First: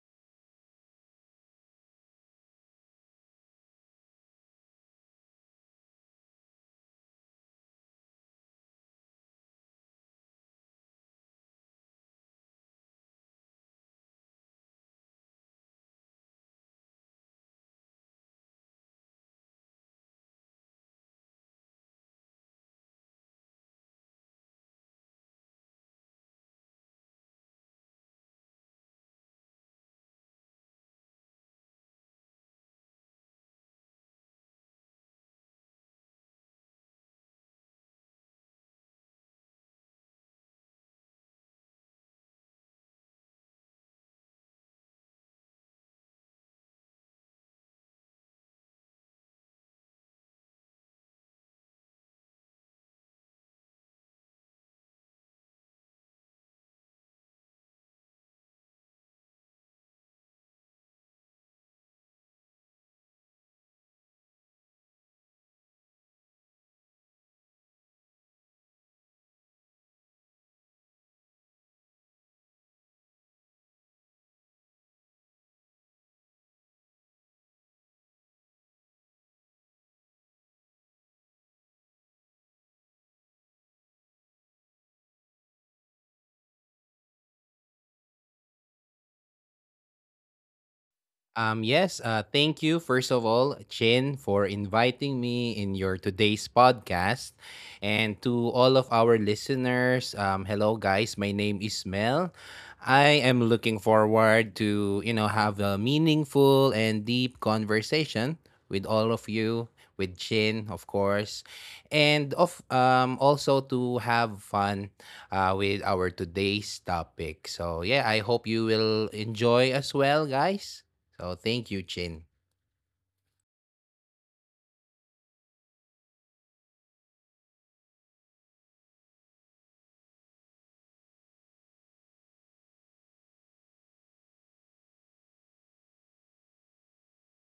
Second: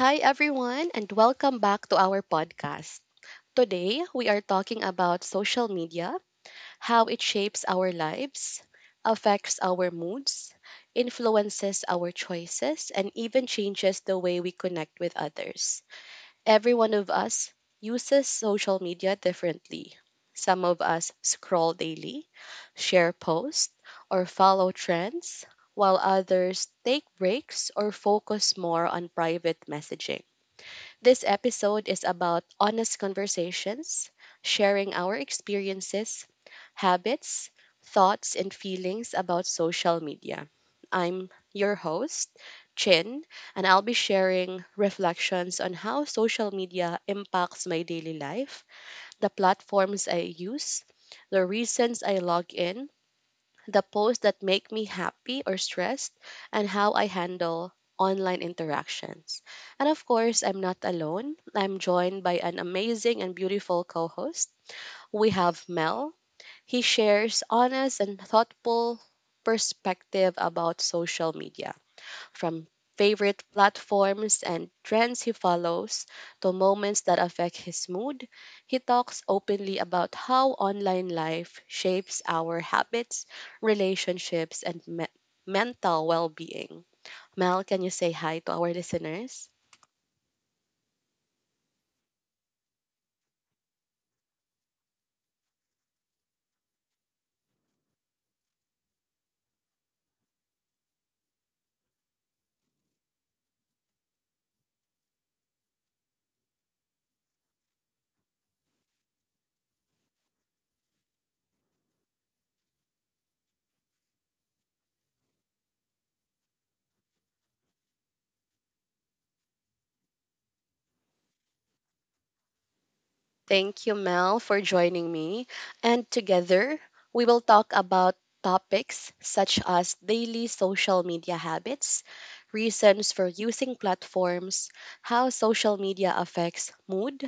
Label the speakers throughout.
Speaker 1: Hi, everyone, and welcome back to our podcast. Today, we are talking about social media, how it shapes our lives, affects our moods, influences our choices, and even changes the way we connect with others. Every one of us uses social media differently. Some of us scroll daily, share posts, or follow trends, while others take breaks or focus more on private messaging. This episode is about honest conversations, sharing our experiences, habits, thoughts, and feelings about social media. I'm your host, Chin, and I'll be sharing reflections on how social media impacts my daily life, the platforms I use, the reasons I log in, the posts that make me happy or stressed, and how I handle online interactions. And of course, I'm not alone. I'm joined by an amazing and beautiful co host. We have Mel. He shares honest and thoughtful perspective about social media from favorite platforms and trends he follows to moments that affect his mood. He talks openly about how online life shapes our habits, relationships, and mental well being. Mel, can you say hi to our listeners?
Speaker 2: Yes, thank you, first of all, Chin, for inviting me in your today's podcast. And to all of our listeners, hello, guys. My name is Mel. I am looking forward to, have a meaningful and deep conversation with all of you, with Chin, of course, and of also to have fun with our today's topic. So, yeah, I hope you will enjoy as well, guys. So thank you, Chin.
Speaker 1: Thank you, Mel, for joining me. And together, we will talk about topics such as daily social media habits, reasons for using platforms, how social media affects mood,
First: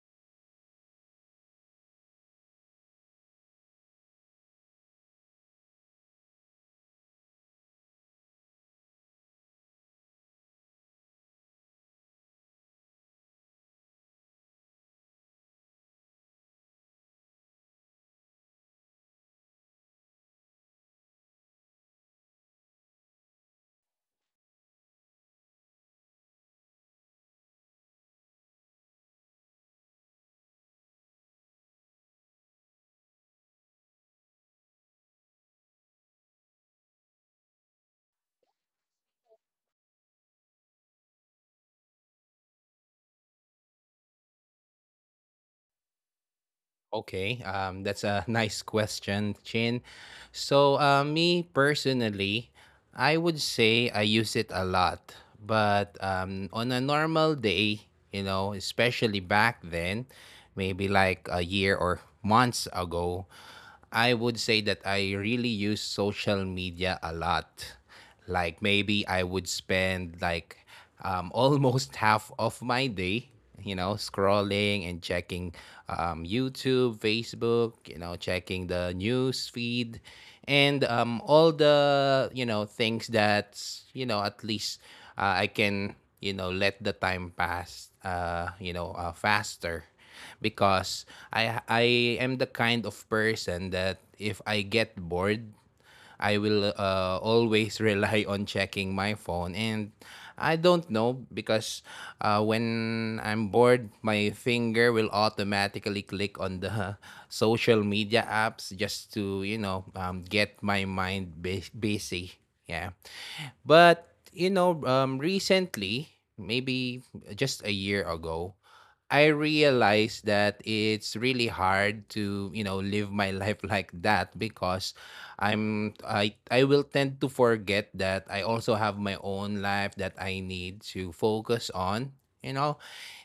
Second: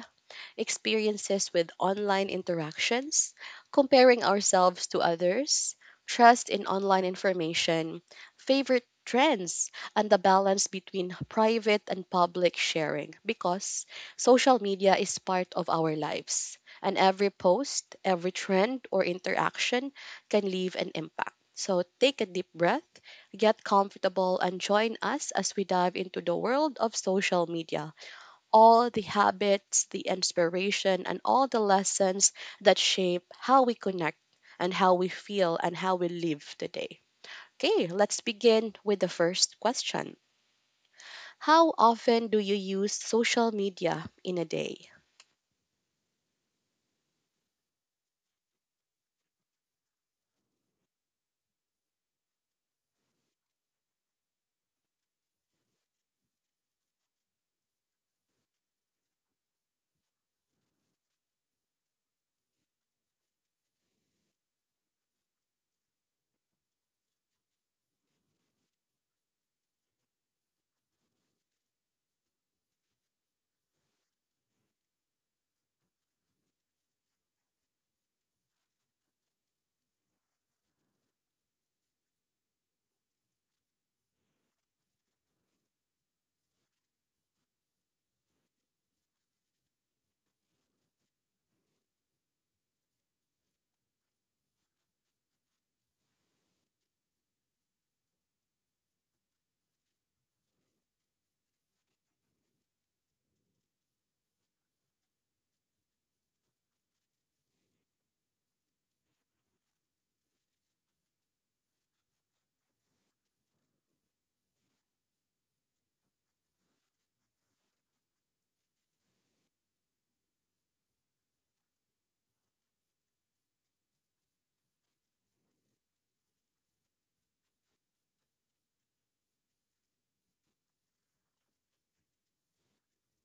Speaker 1: experiences with online interactions, comparing ourselves to others, trust in online information, favorite trends, and the balance between private and public sharing, because social media is part of our lives. And every post, every trend, or interaction can leave an impact. So take a deep breath, get comfortable, and join us as we dive into the world of social media, all the habits, the inspiration, and all the lessons that shape how we connect and how we feel and how we live today. Okay, let's begin with the first question. How often do you use social media in a day?
Speaker 2: Okay, that's a nice question, Chin. So, me personally, I would say I use it a lot, but on a normal day, you know, especially back then, maybe like a year or months ago, I would say that I really use social media a lot. Like maybe I would spend like almost half of my day, you know, scrolling and checking YouTube, Facebook, you know, checking the news feed, and all the things that at least I can let the time pass, faster because I am the kind of person that if I get bored I will always rely on checking my phone, and I don't know because when I'm bored, my finger will automatically click on the social media apps just to get my mind busy. Yeah. But recently, maybe just a year ago, I realized that it's really hard to live my life like that because I will tend to forget that I also have my own life that I need to focus on. You know,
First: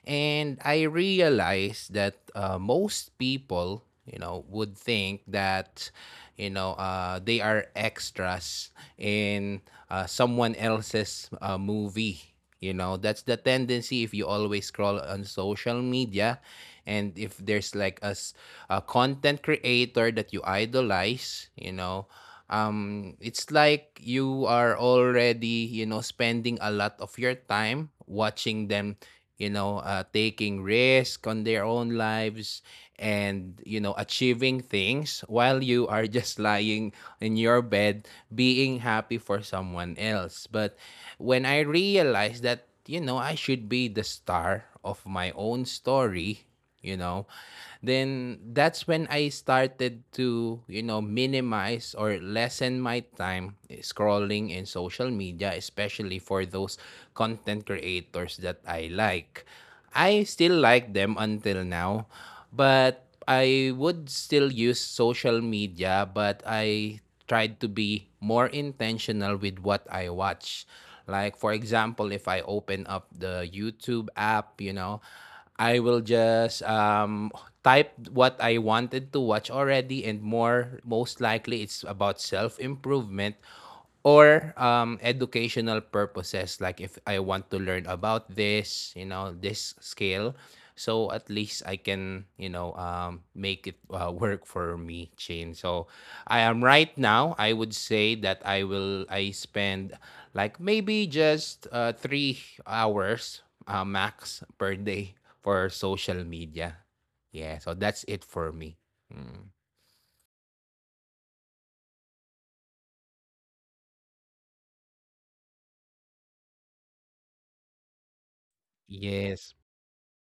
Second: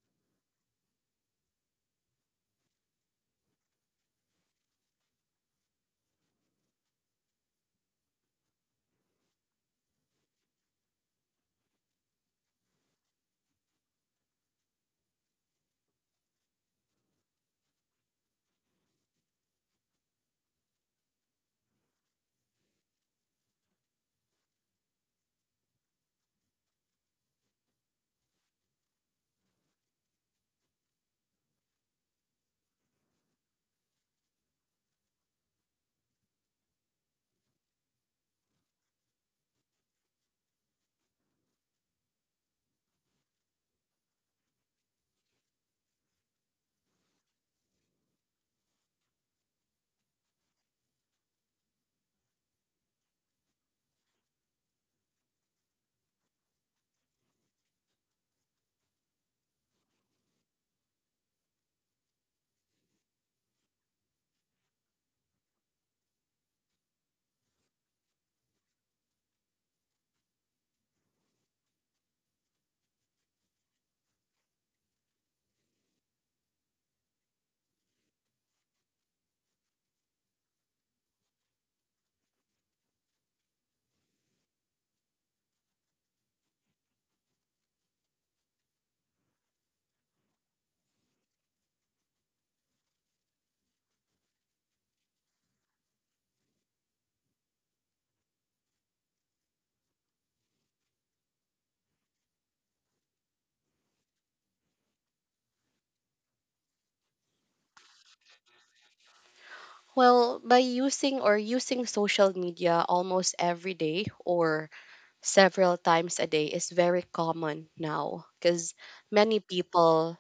Speaker 2: and I realized that most people, you know, would think that, they are extras in someone else's movie. You know, that's the tendency if you always scroll on social media, and if there's like a content creator that you idolize, you know, it's like you are already spending a lot of your time watching them, taking risk on their own lives, and achieving things while you are just lying in your bed, being happy for someone else. But when I realized that I should be the star of my own story, you know, then that's when I started to minimize or lessen my time scrolling in social media, especially for those content creators that I like. I still like them until now, but I would still use social media, but I tried to be more intentional with what I watch. Like for example, if I open up the YouTube app, you know, I will just type what I wanted to watch already, and more most likely it's about self improvement. Or educational purposes, like if I want to learn about this this skill, so at least I can make it work for me, Chain. So I am right now I would say that I spend like maybe just 3 hours max per day for social media. Yeah, so that's it for me. Mm.
Speaker 1: Well, by using or using social media almost every day or several times a day is very common now, because many
Speaker 2: Yes.
Speaker 1: people,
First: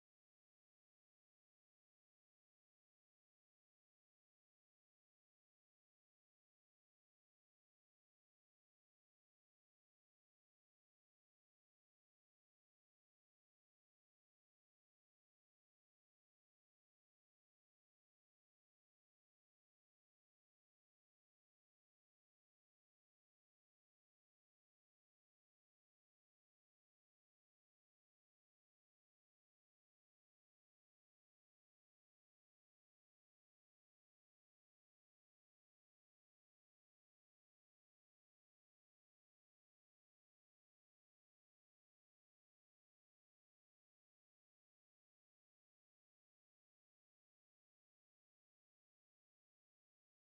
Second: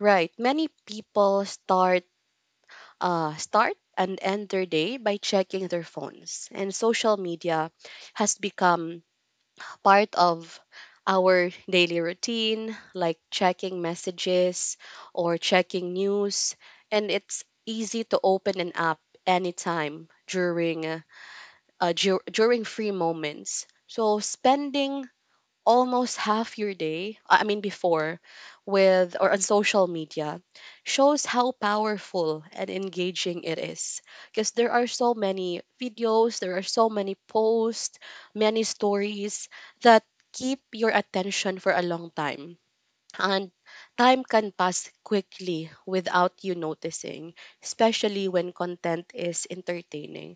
Speaker 1: right, many people start and end their day by checking their phones. And social media has become part of our daily routine, like checking messages or checking news. And it's easy to open an app anytime during free moments. So spending almost half your day, I mean before, with or on social media, shows how powerful and engaging it is. Because there are so many videos, there are so many posts, many stories that keep your attention for a long time. And time can pass quickly without you noticing, especially when content is entertaining.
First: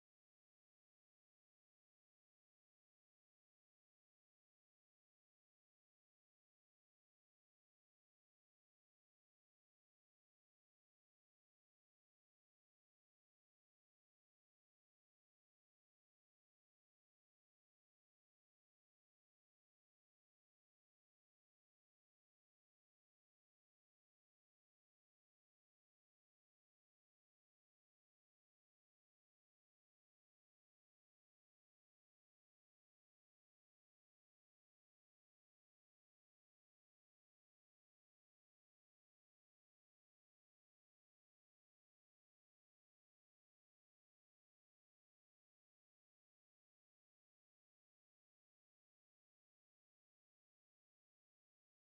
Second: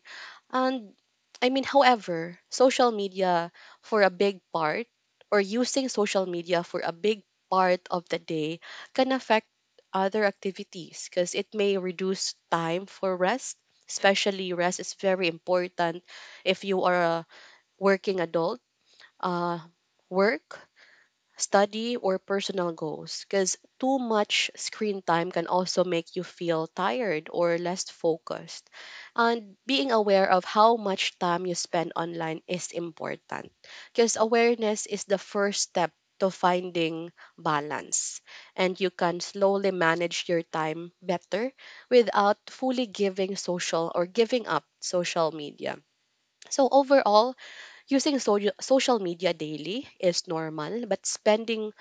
Speaker 1: And I mean, however, social media for a big part or using social media for a big part of the day can affect other activities, because it may reduce time for rest. Especially rest is very important if you are a working adult. Uh, Work, study, or personal goals, because too much screen time can also make you feel tired or less focused. And being aware of how much time you spend online is important, because awareness is the first step to finding balance, and you can slowly manage your time better without fully giving up social media. So overall, using social media daily is normal, but spending,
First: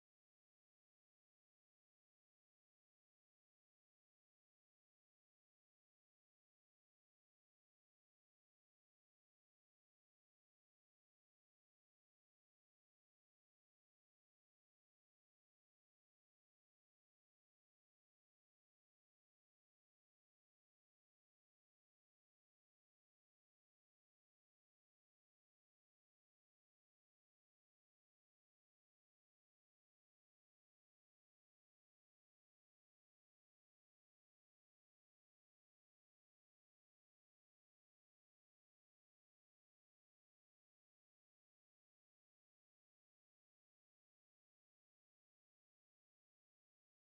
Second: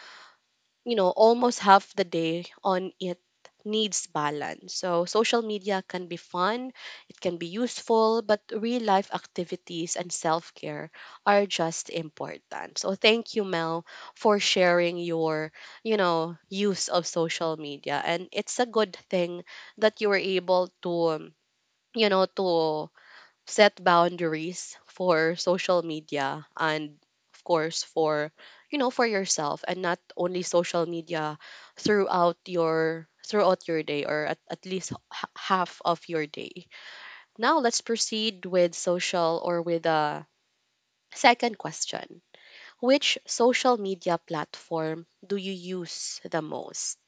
Speaker 1: you know, almost half the day on it needs balance. So social media can be fun, it can be useful, but real life activities and self-care are just important. So thank you, Mel, for sharing your you know, use of social media, and it's a good thing that you were able to to set boundaries for social media, and of course for you know for yourself and not only social media throughout your day, or at least half of your day. Now let's proceed with social or with a second question. Which social media platform do you use the most?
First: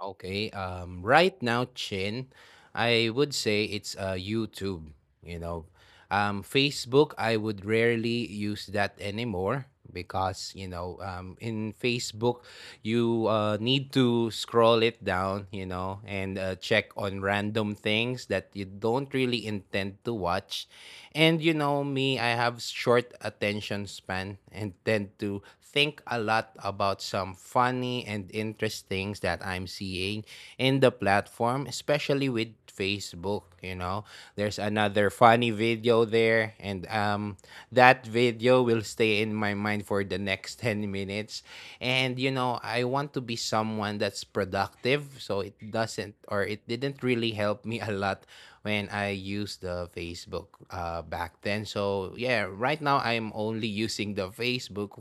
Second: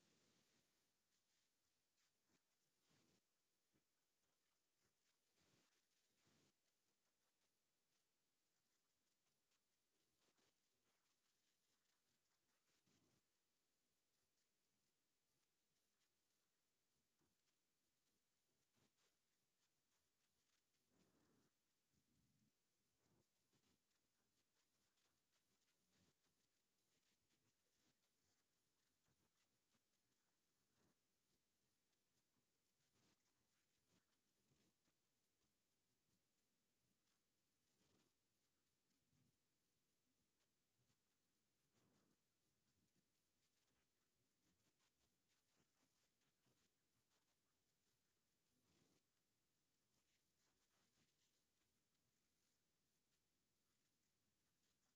Speaker 2: Okay. Right now, Chin, I would say it's YouTube. You know, Facebook, I would rarely use that anymore because in Facebook, you need to scroll it down. You know, and check on random things that you don't really intend to watch. And you know me, I have short attention span and tend to think a lot about some funny and interesting things that I'm seeing in the platform, especially with Facebook, you know. There's another funny video there, and that video will stay in my mind for the next 10 minutes. And you know, I want to be someone that's productive, so it doesn't or it didn't really help me a lot when I used the Facebook back then. So yeah, right now I'm only using the Facebook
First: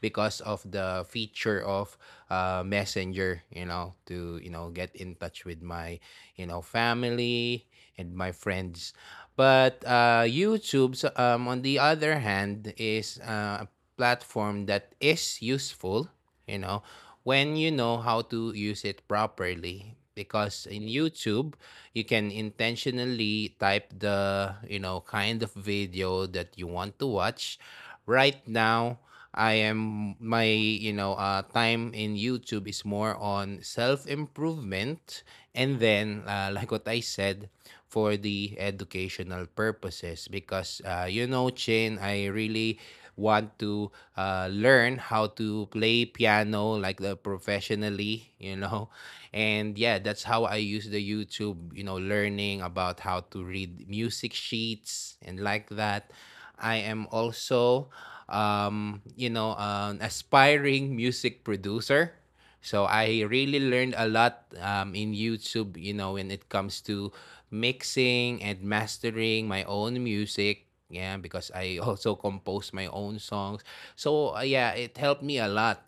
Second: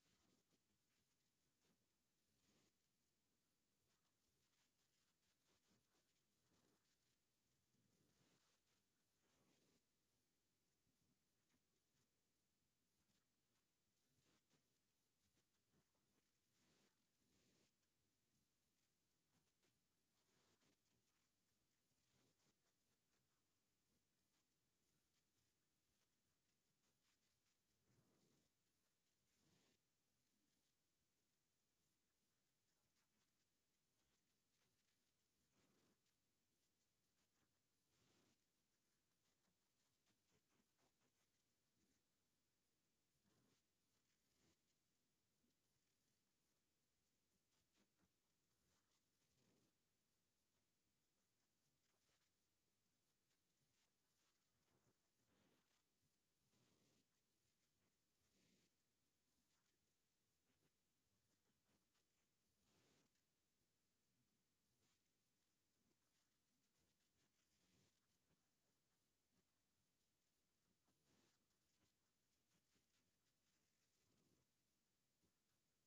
Speaker 2: because of the feature of Messenger, you know, to get in touch with my family and my friends. But YouTube, so, on the other hand, is a platform that is useful, you know, when you know how to use it properly. Because in YouTube, you can intentionally type the kind of video that you want to watch right now. I am my You know, time in YouTube is more on self improvement, and then like what I said, for the educational purposes. Because you know, Chin, I really want to learn how to play piano like professionally, you know. And yeah, that's how I use the YouTube, you know, learning about how to read music sheets and like that. I am also, you know, an aspiring music producer. So I really learned a lot in YouTube, you know, when it comes to mixing and mastering my own music. Yeah, because I also compose my own songs. So yeah, it helped me a lot.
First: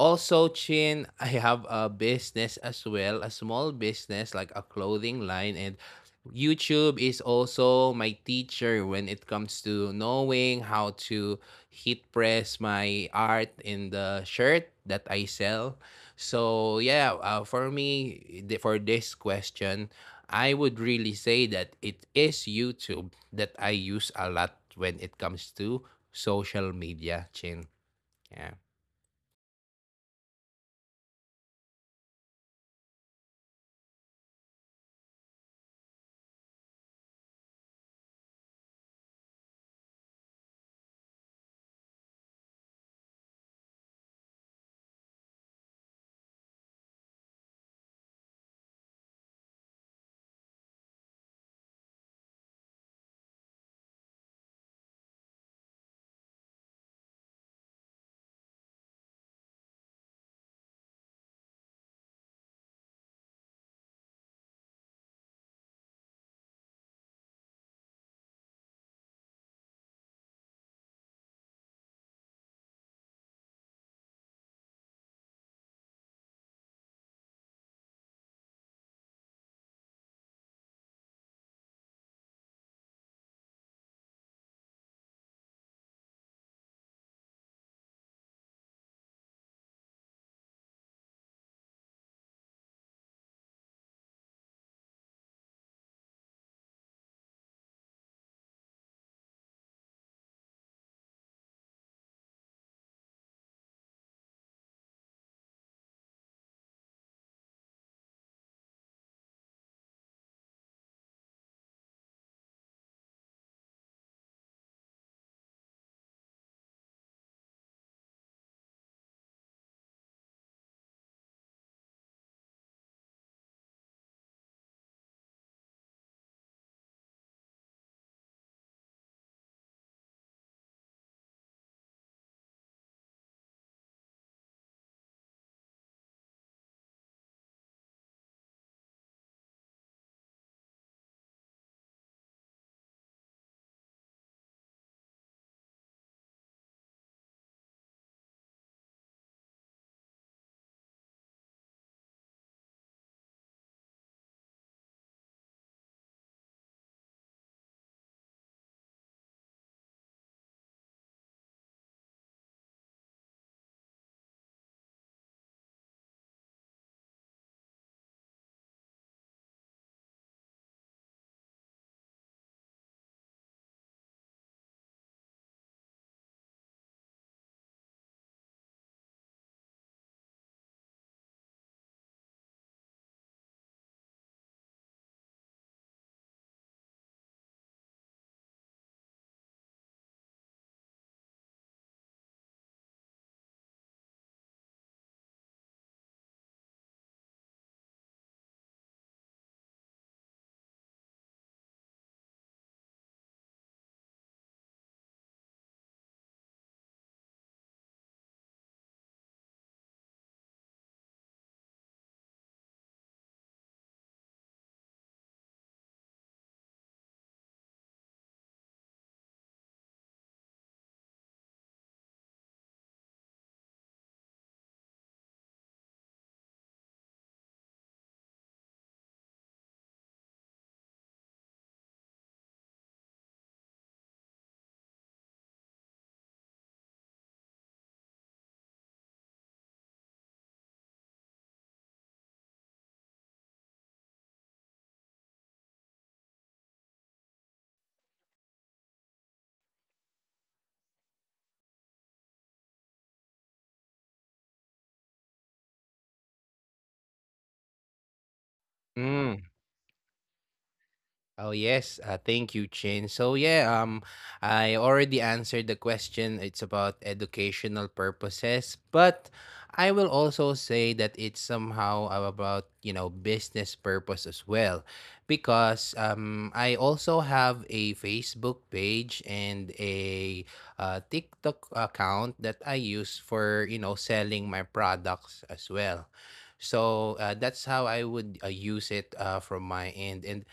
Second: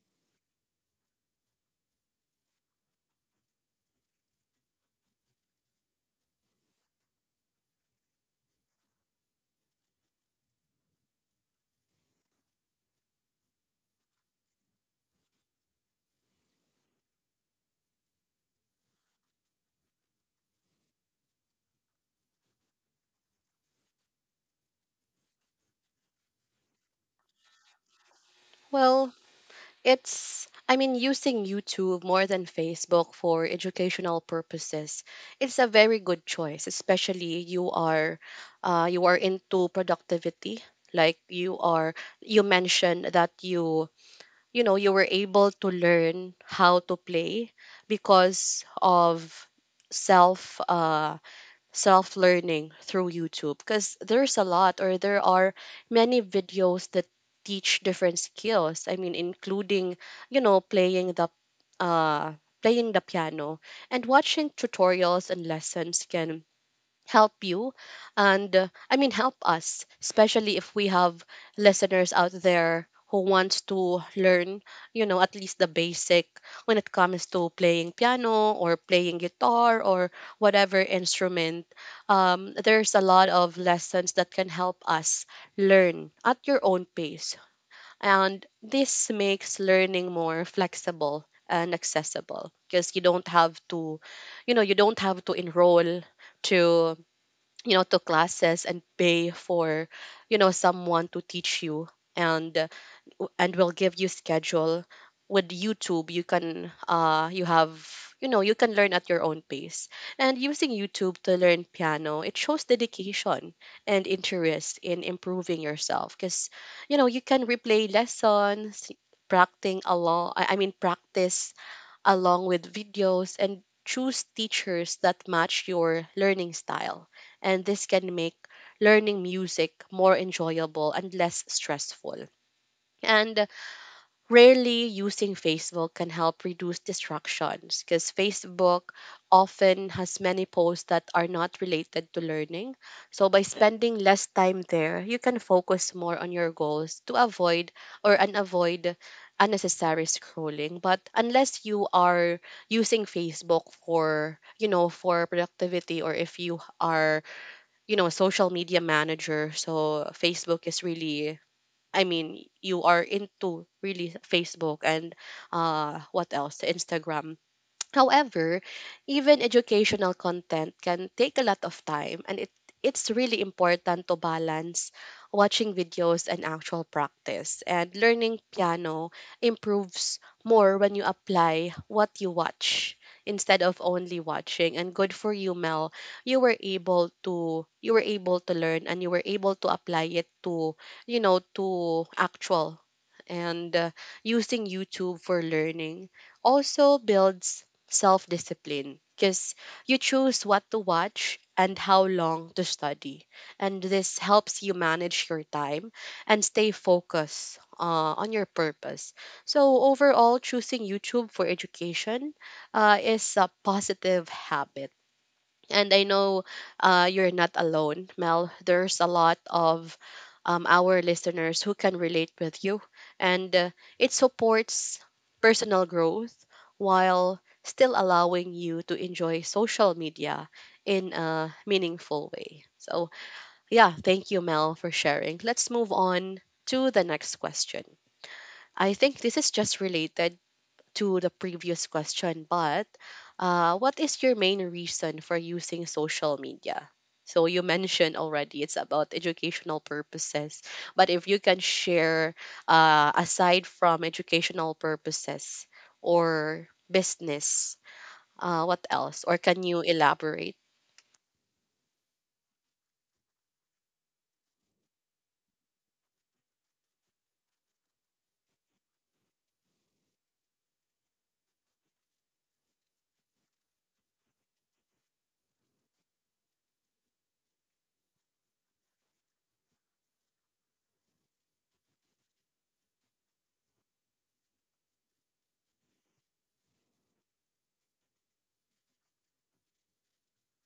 Speaker 2: Also, Chin, I have a business as well, a small business like a clothing line, and YouTube is also my teacher when it comes to knowing how to heat press my art in the shirt that I sell. So, yeah, for me, for this question, I would really say that it is YouTube that I use a lot when it comes to social media, Chin. Yeah.
Speaker 1: Well, it's, I mean, using YouTube more than Facebook for educational purposes. It's a very good choice, especially you are into productivity. Like you are, you mentioned that you know, you were able to learn how to play because of self, uh, self learning through YouTube, because there's a lot, or there are many videos that teach different skills. I mean, including, you know, playing the uh piano, and watching tutorials and lessons can help you and, I mean, help us, especially if we have listeners out there who wants to learn, you know, at least the basic when it comes to playing piano or playing guitar or whatever instrument. There's a lot of lessons that can help us learn at your own pace, and this makes learning more flexible and accessible because you don't have to you know you don't have to enroll to, you know, to classes and pay for, you know, someone to teach you, and and will give you schedule. With YouTube, you have, you know, you can learn at your own pace. And using YouTube to learn piano, it shows dedication and interest in improving yourself, because you know you can replay lessons, practicing along I mean, practice along with videos, and choose teachers that match your learning style. And this can make learning music more enjoyable and less stressful. And rarely using Facebook can help reduce distractions, because Facebook often has many posts that are not related to learning. So by spending less time there, you can focus more on your goals to avoid or unavoid unnecessary scrolling. But unless you are using Facebook for productivity, or if you are a social media manager, so Facebook is really, I mean, you are into really Facebook and, what else? Instagram. However, even educational content can take a lot of time, and it it's really important to balance watching videos and actual practice. And learning piano improves more when you apply what you watch instead of only watching. And good for you, Mel. You were able to learn, and you were able to apply it to, you know, to actual. And using YouTube for learning also builds self discipline, because you choose what to watch and how long to study. And this helps you manage your time and stay focused on your purpose. So overall, choosing YouTube for education is a positive habit, and I know you're not alone, Mel. There's a lot of our listeners who can relate with you, and it supports personal growth while still allowing you to enjoy social media in a meaningful way. So, yeah, thank you, Mel, for sharing. Let's move on to the next question. I think this is just related to the previous question, but what is your main reason for using social media? So you mentioned already it's about educational purposes, but if you can share aside from educational purposes or business, what else? Or
Speaker 2: Hmm.
Speaker 1: can you elaborate?
Speaker 2: Oh yes, thank you, Chin. So yeah, I already answered the question. It's about educational purposes, but I will also say that it's somehow about business purpose as well, because I also have a Facebook page and a TikTok account that I use for selling my products as well. So that's how I would use it from my end. And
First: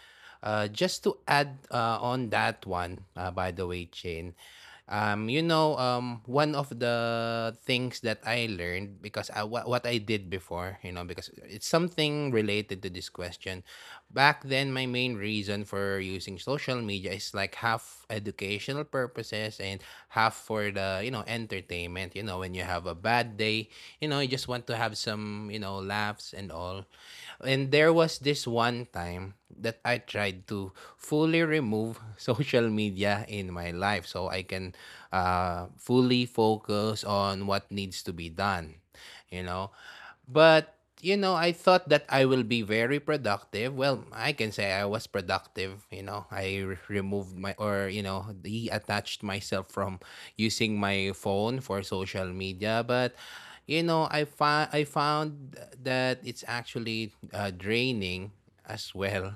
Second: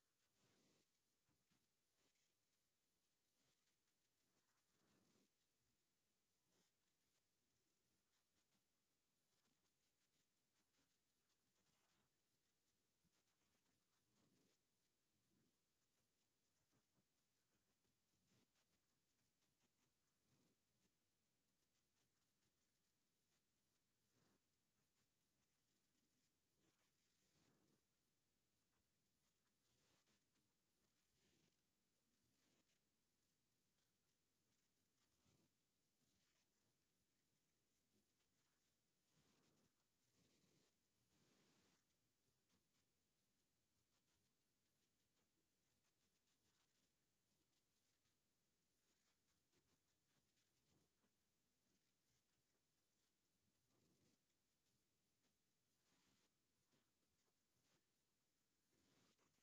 Speaker 2: just to add on that one, by the way, Chain, one of the things that I learned, because what I did before, you know, because it's something related to this question. Back then, my main reason for using social media is like half educational purposes and half for the, you know, entertainment. You know, when you have a bad day, you know, you just want to have some, you know, laughs and all. And there was this one time that I tried to fully remove social media in my life, so I can fully focus on what needs to be done. You know, but you know, I thought that I will be very productive. Well, I can say I was productive. You know, removed my, or detached myself from using my phone for social media. But you know, I found that it's actually draining as well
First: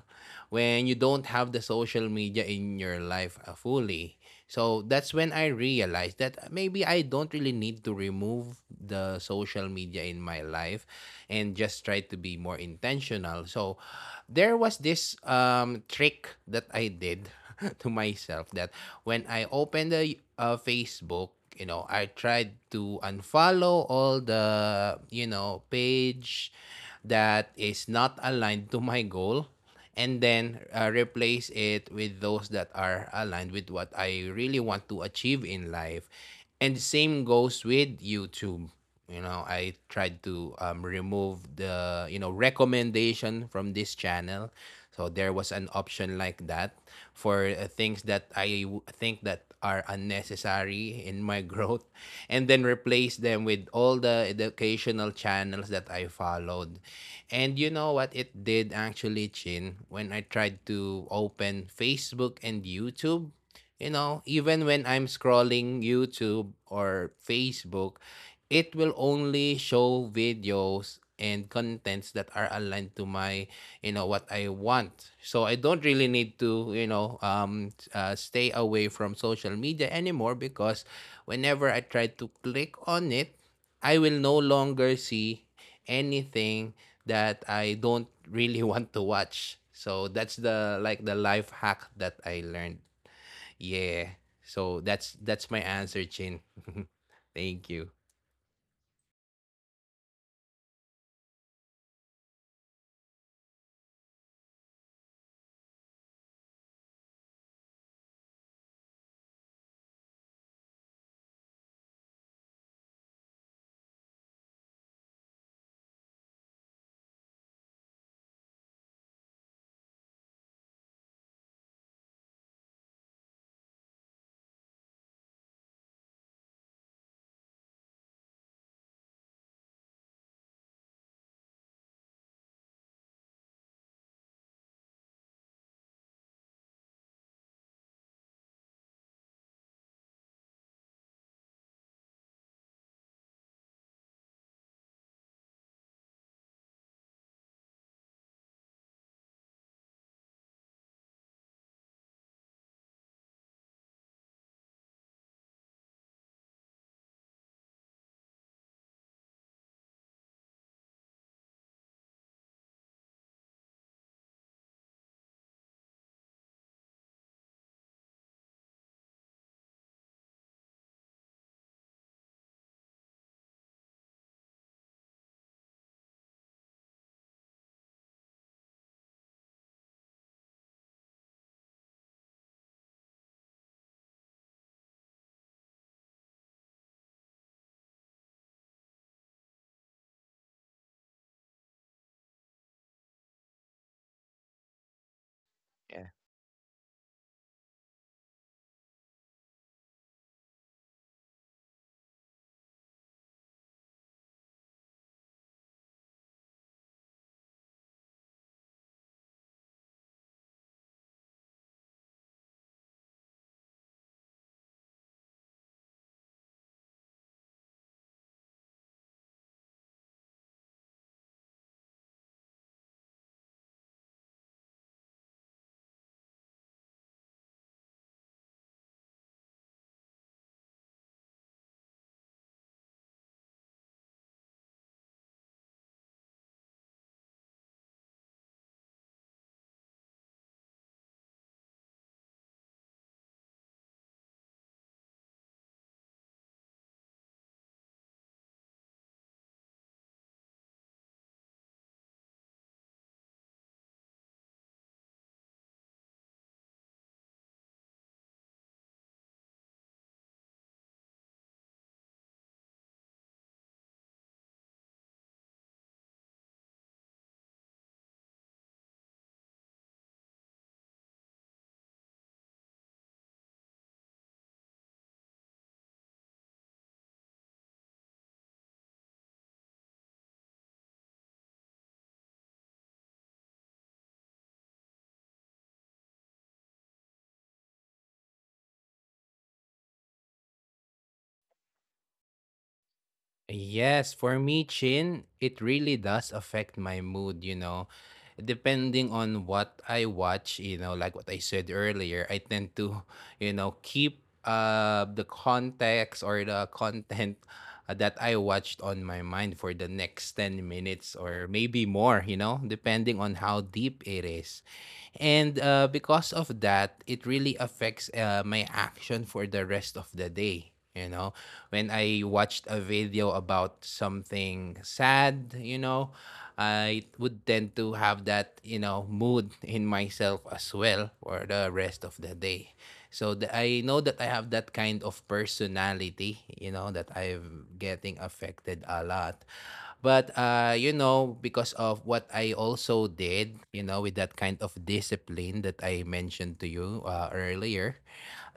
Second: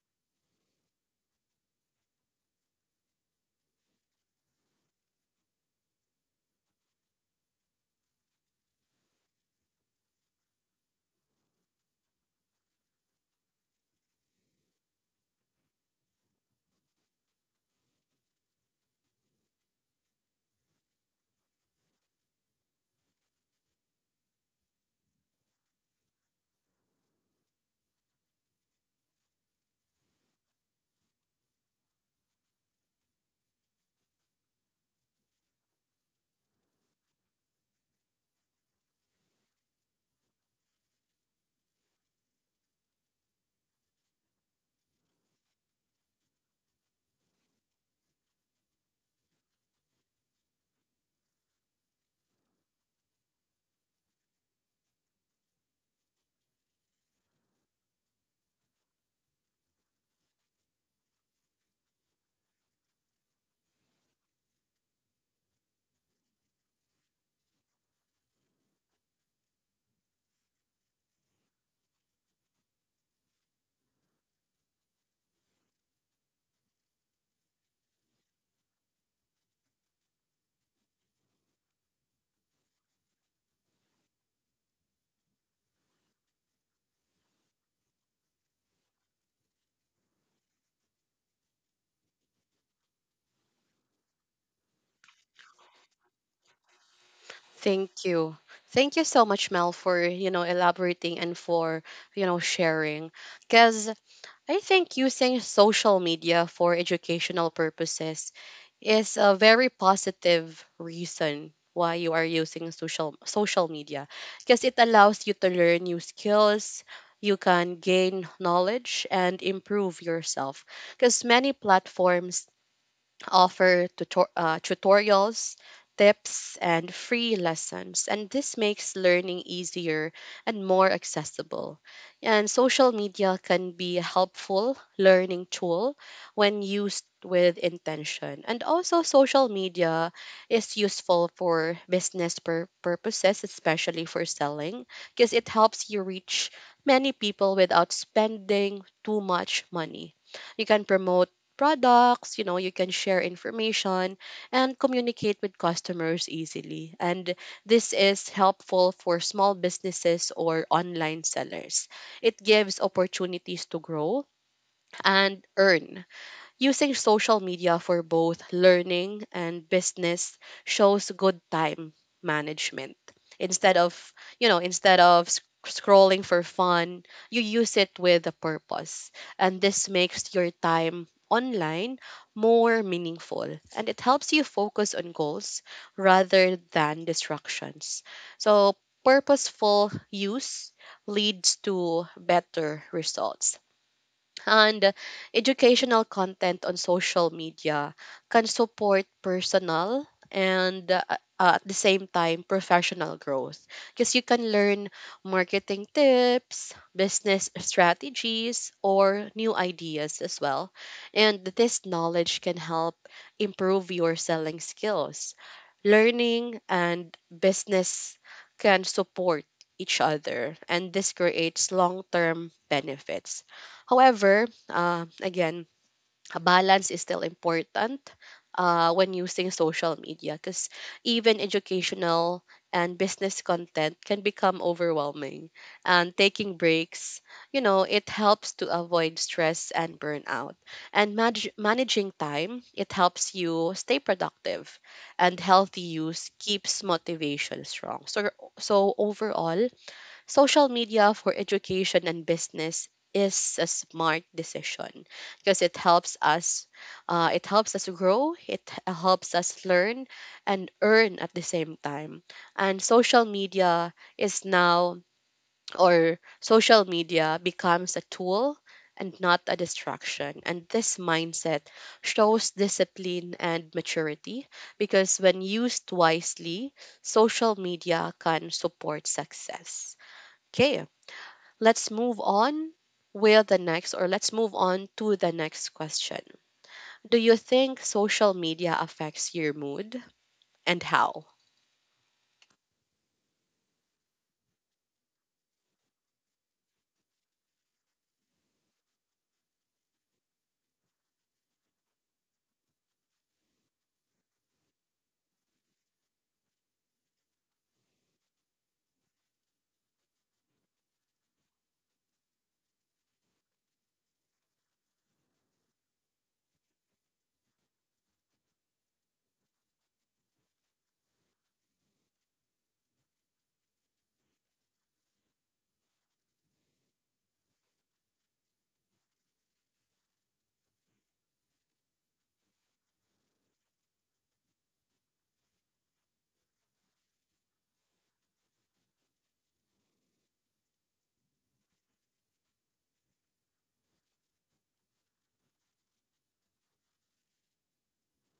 Speaker 2: when you don't have the social media in your life fully. So that's when I realized that maybe I don't really need to remove the social media in my life, and just try to be more intentional. So there was this trick that I did to myself, that when I opened the Facebook, you know, I tried to unfollow all the, you know, page that is not aligned to my goal, and then replace it with those that are aligned with what I really want to achieve in life. And same goes with YouTube. You know, I tried to remove the, you know, recommendation from this channel. So there was an option like that for things that think that are unnecessary in my growth, and then replace them with all the educational channels that I followed. And you know what it did actually, Chin, when I tried to open Facebook and YouTube? You know, even when I'm scrolling YouTube or Facebook, it will only show videos and contents that are aligned to my what I want. So I don't really need to stay away from social media anymore, because whenever I try to click on it, I will no longer see anything that I don't really want to watch. So that's the like the life hack that I learned. Yeah. So that's my answer, Chin. Thank you.
Speaker 1: Thank you. Thank you so much, Mel, for elaborating and for sharing. Because I think using social media for educational purposes is a very positive reason why you are using social media, because it allows you to learn new skills, you can gain knowledge and improve yourself, because many platforms offer tutorials, tips, and free lessons. And this makes learning easier and more accessible. And social media can be a helpful learning tool when used with intention. And also, social media is useful for business purposes, especially for selling, because it helps you reach many people without spending too much money. You can promote products, you know, you can share information and communicate with customers easily. And this is helpful for small businesses or online sellers. It gives opportunities to grow and earn. Using social media for both learning and business shows good time management. Instead of, instead of scrolling for fun, you use it with a purpose. And this makes your time online more meaningful, and it helps you focus on goals rather than distractions. So purposeful use leads to better results. And educational content on social media can support personal and, at the same time, professional growth, because you can learn marketing tips, business strategies, or new ideas as well. And this knowledge can help improve your selling skills. Learning and business can support each other, and this creates long term benefits. However, again, a balance is still important when using social media, because even educational and business content can become overwhelming. And taking breaks, you know, it helps to avoid stress and burnout. And managing time, it helps you stay productive. And healthy use keeps motivation strong. So overall, social media for education and business is a smart decision because it helps us grow, helps us learn and earn at the same time. And social media is now or social media becomes a tool and not a distraction. And this mindset shows discipline and maturity, because when used wisely, social media can support success. Okay, let's move on with the next, or let's move on to the next question. Do you think social media affects your mood, and how?
Speaker 2: Yes, for me, Chin, it really does affect my mood, you know. Depending on what I watch, you know, like what I said earlier, I tend to, you know, keep the context or the content that I watched on my mind for the next 10 minutes or maybe more, you know, depending on how deep it is. And because of that, it really affects my action for the rest of the day, you know, when I watched a video about something sad, you know, I would tend to have that, you know, mood in myself as well for the rest of the day. I know that I have that kind of personality, you know, that I'm getting affected a lot. But you know, because of what I also did, you know, with that kind of discipline that I mentioned to you earlier,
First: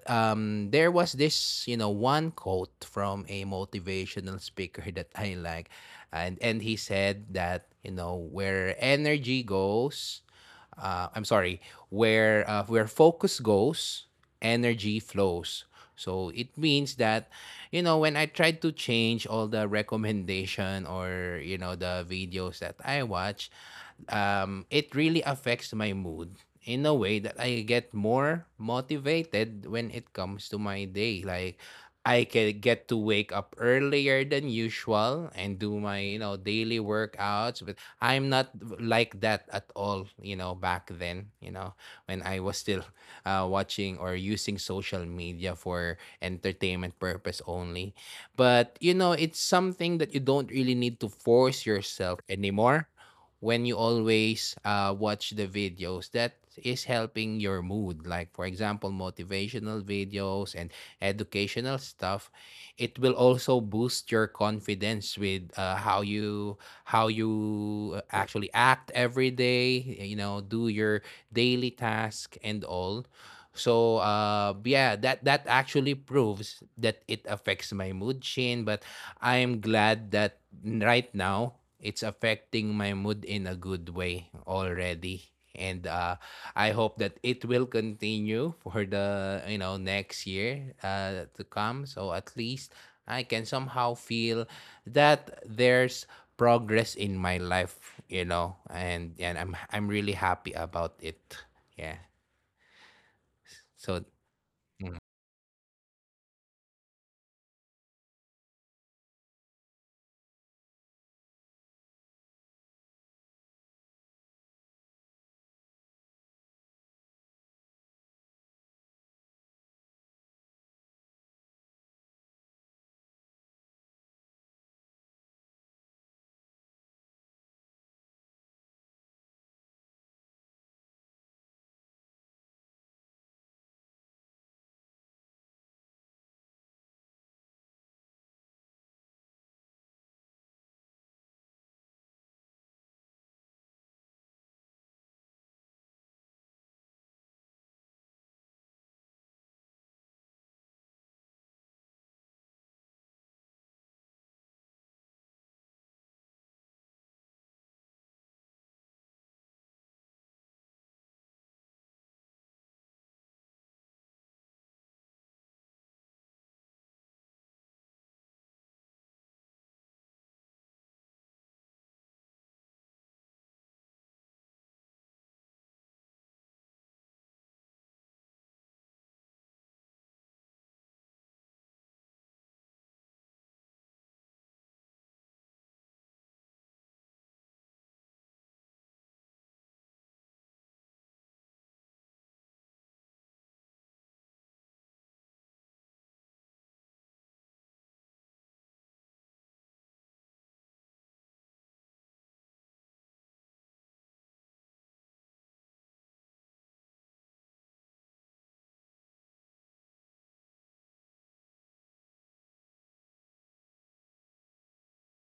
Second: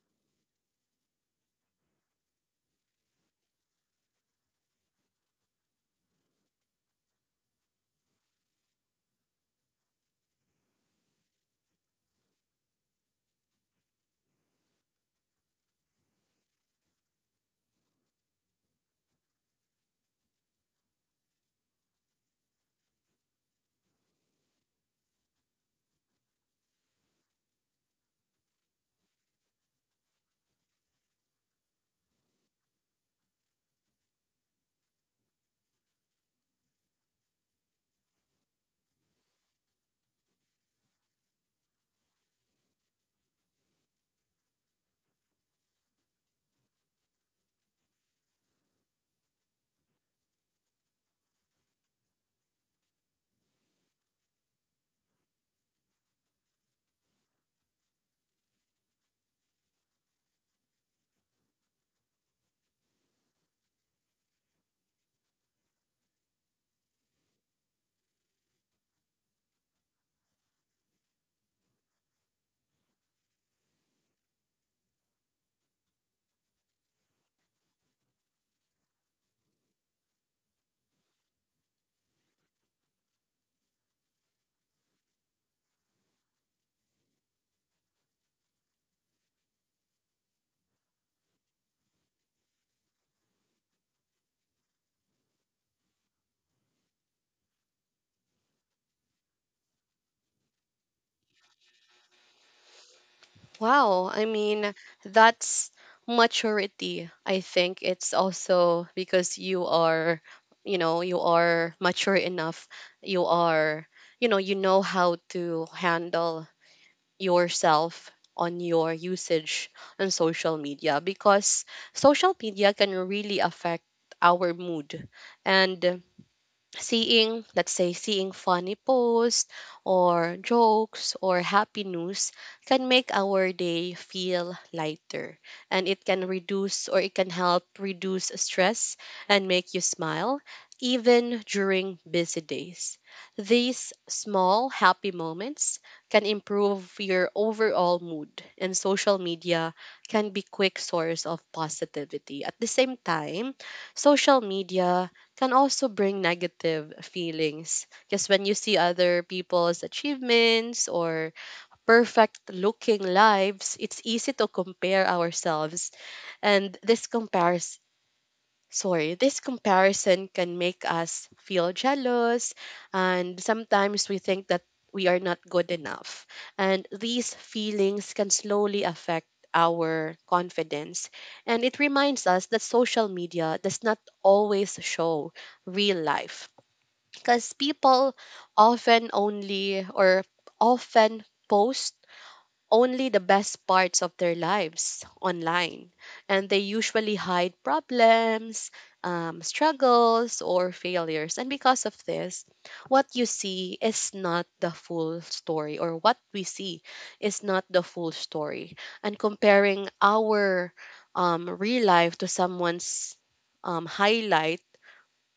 Speaker 2: there was this, you know, one quote from a motivational speaker that I like, and he said that, you know, where energy goes, I'm sorry, where focus goes, energy flows. So it means that, you know, when I tried to change all the recommendation, or you know, the videos that I watch, it really affects my mood in a way that I get more motivated when it comes to my day. Like I can get to wake up earlier than usual and do my, you know, daily workouts. But I'm not like that at all, you know, back then, you know, when I was still watching or using social media for entertainment purpose only. But, you know, it's something that you don't really need to force yourself anymore when you always watch the videos that is helping your mood, like for example motivational videos and educational stuff. It will also boost your confidence with how you actually act every day, you know, do your daily task and all. So yeah, that actually proves that it affects my mood, chain, but I am glad that right now it's affecting my mood in a good way already. And I hope that it will continue for the, you know, next year to come. So at least I can somehow feel that there's progress in my life, you know, and I'm really happy about it. Yeah.
Speaker 1: Wow,
Speaker 2: So
Speaker 1: I mean,
Speaker 2: mm.
Speaker 1: that's maturity. I think it's also because you are, you know, you are mature enough. You are, you know how to handle yourself on your usage on social media, because social media can really affect our mood. And seeing let's say seeing funny posts or jokes or happy news can make our day feel lighter, and it can help reduce stress and make you smile even during busy days. These small happy moments can improve your overall mood, and social media can be quick source of positivity. At the same time, social media can also bring negative feelings, because when you see other people's achievements or perfect looking lives, it's easy to compare ourselves. And this compares sorry this comparison can make us feel jealous, and sometimes we think that we are not good enough. And these feelings can slowly affect our confidence, and it reminds us that social media does not always show real life, because people often only or often post only the best parts of their lives online. And they usually hide problems, struggles, or failures. And because of this, what you see is not the full story or what we see is not the full story. And comparing our real life to someone's highlight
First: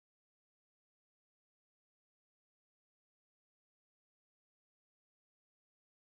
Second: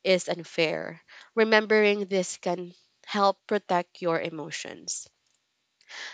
Speaker 1: is unfair. Remembering this can help protect your emotions.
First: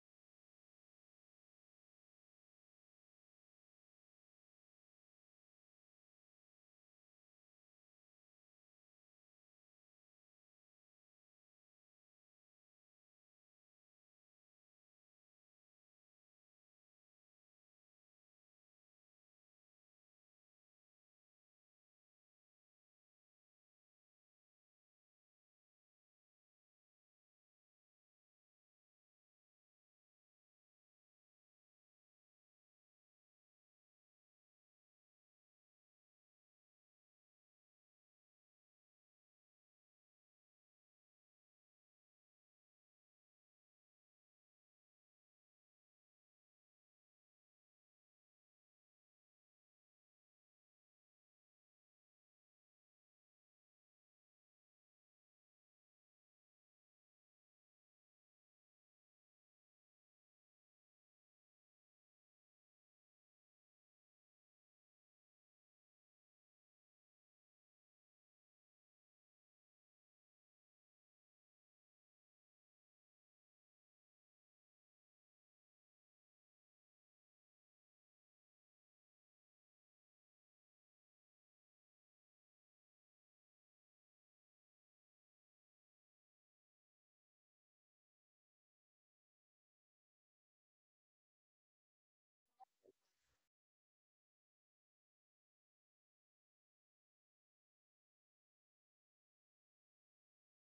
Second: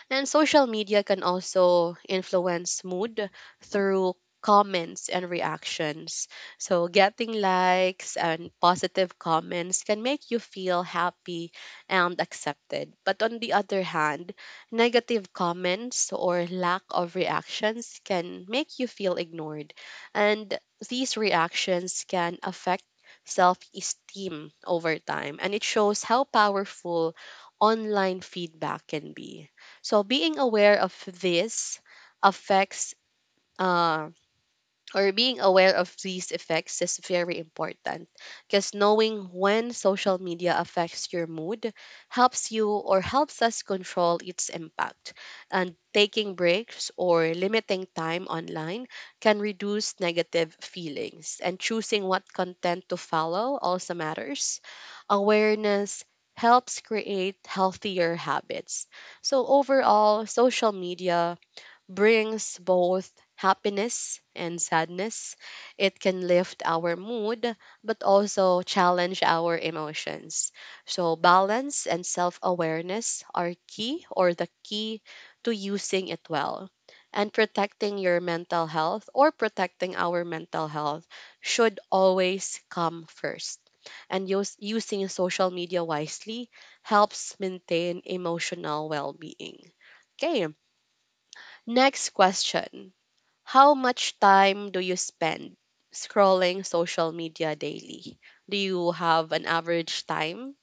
Speaker 1: And social media can also influence mood through comments and reactions. So, getting likes and positive comments can make you feel happy and accepted. But on the other hand, negative comments or lack of reactions can make you feel ignored. And these reactions can affect self esteem over time, and it shows how powerful online feedback can be. So being aware of affects uh, these effects is very important, because knowing when social media affects your mood helps you or helps us control its impact. And taking breaks or limiting time online can reduce negative feelings. And choosing what content to follow also matters. Awareness helps create healthier habits. So, overall, social media brings both happiness and sadness. It can lift our mood, but also challenge our emotions. So, balance and self awareness are key or the key to using it well. And protecting our mental health should always come first. And using social media wisely helps maintain emotional well being. Okay, next question. How much time do you spend scrolling social media daily? Do you have an average time?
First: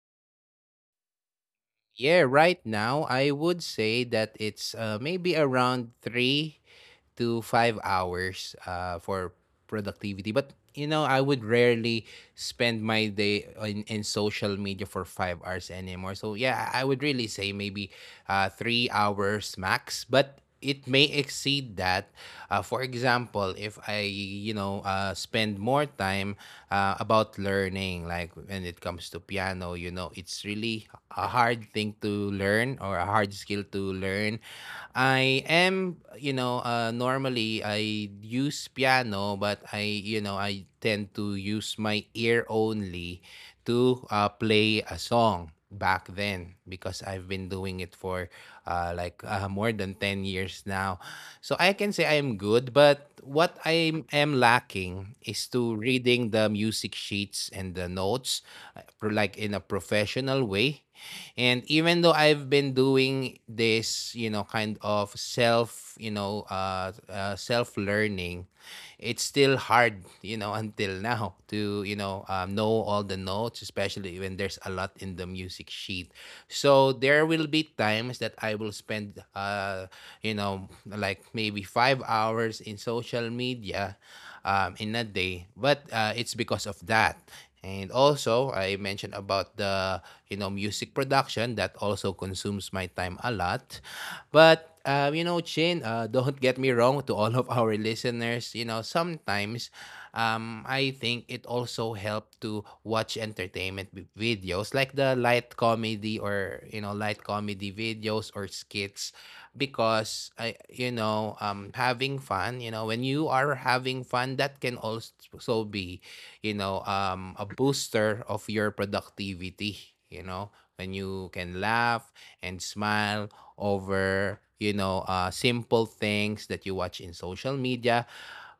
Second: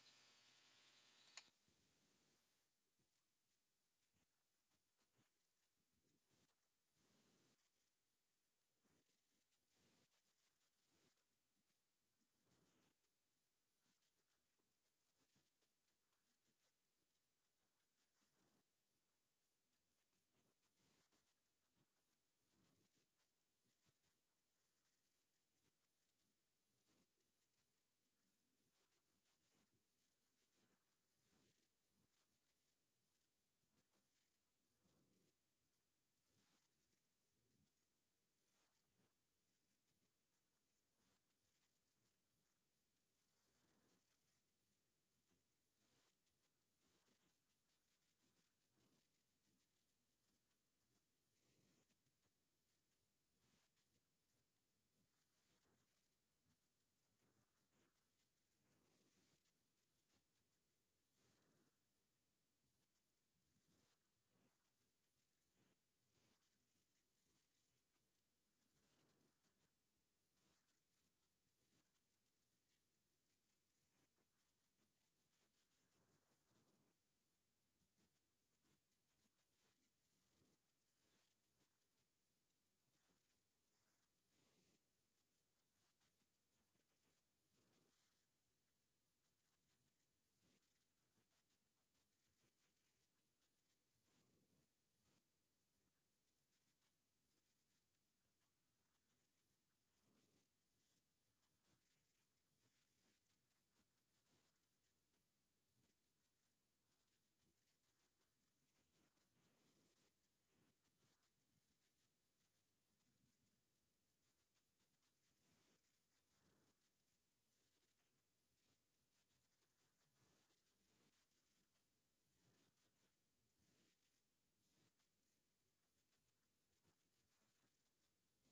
Speaker 2: yeah, right now I would say that it's maybe around 3 to 5 hours for productivity. But you know, I would rarely spend my day in social media for 5 hours anymore. So yeah, I would really say maybe 3 hours max. But it may exceed that. For example, if I you know spend more time about learning. Like when it comes to piano, you know, it's really a hard thing to learn, or a hard skill to learn. I am, you know, normally I use piano, but I, you know, I tend to use my ear only to play a song back then because I've been doing it for like more than 10 years now. So I can say I am good, but what I am lacking is to reading the music sheets and the notes, like in a professional way. And even though I've been doing this, you know, kind of self, you know, self learning, it's still hard, you know, until now to, you know all the notes, especially when there's a lot in the music sheet. So there will be times that I will spend, you know, like maybe 5 hours in social media in a day, but it's because of that. And also, I mentioned about the, you know, music production that also consumes my time a lot. But you know, Chin, don't get me wrong to all of our listeners. You know, sometimes I think it also helped to watch entertainment videos like the light comedy or, you know, light comedy videos or skits, because I, you know, having fun, you know, when you are having fun, that can also be, you know, a booster of your productivity, you know, when you can laugh and smile over, you know, simple things that you watch in social media.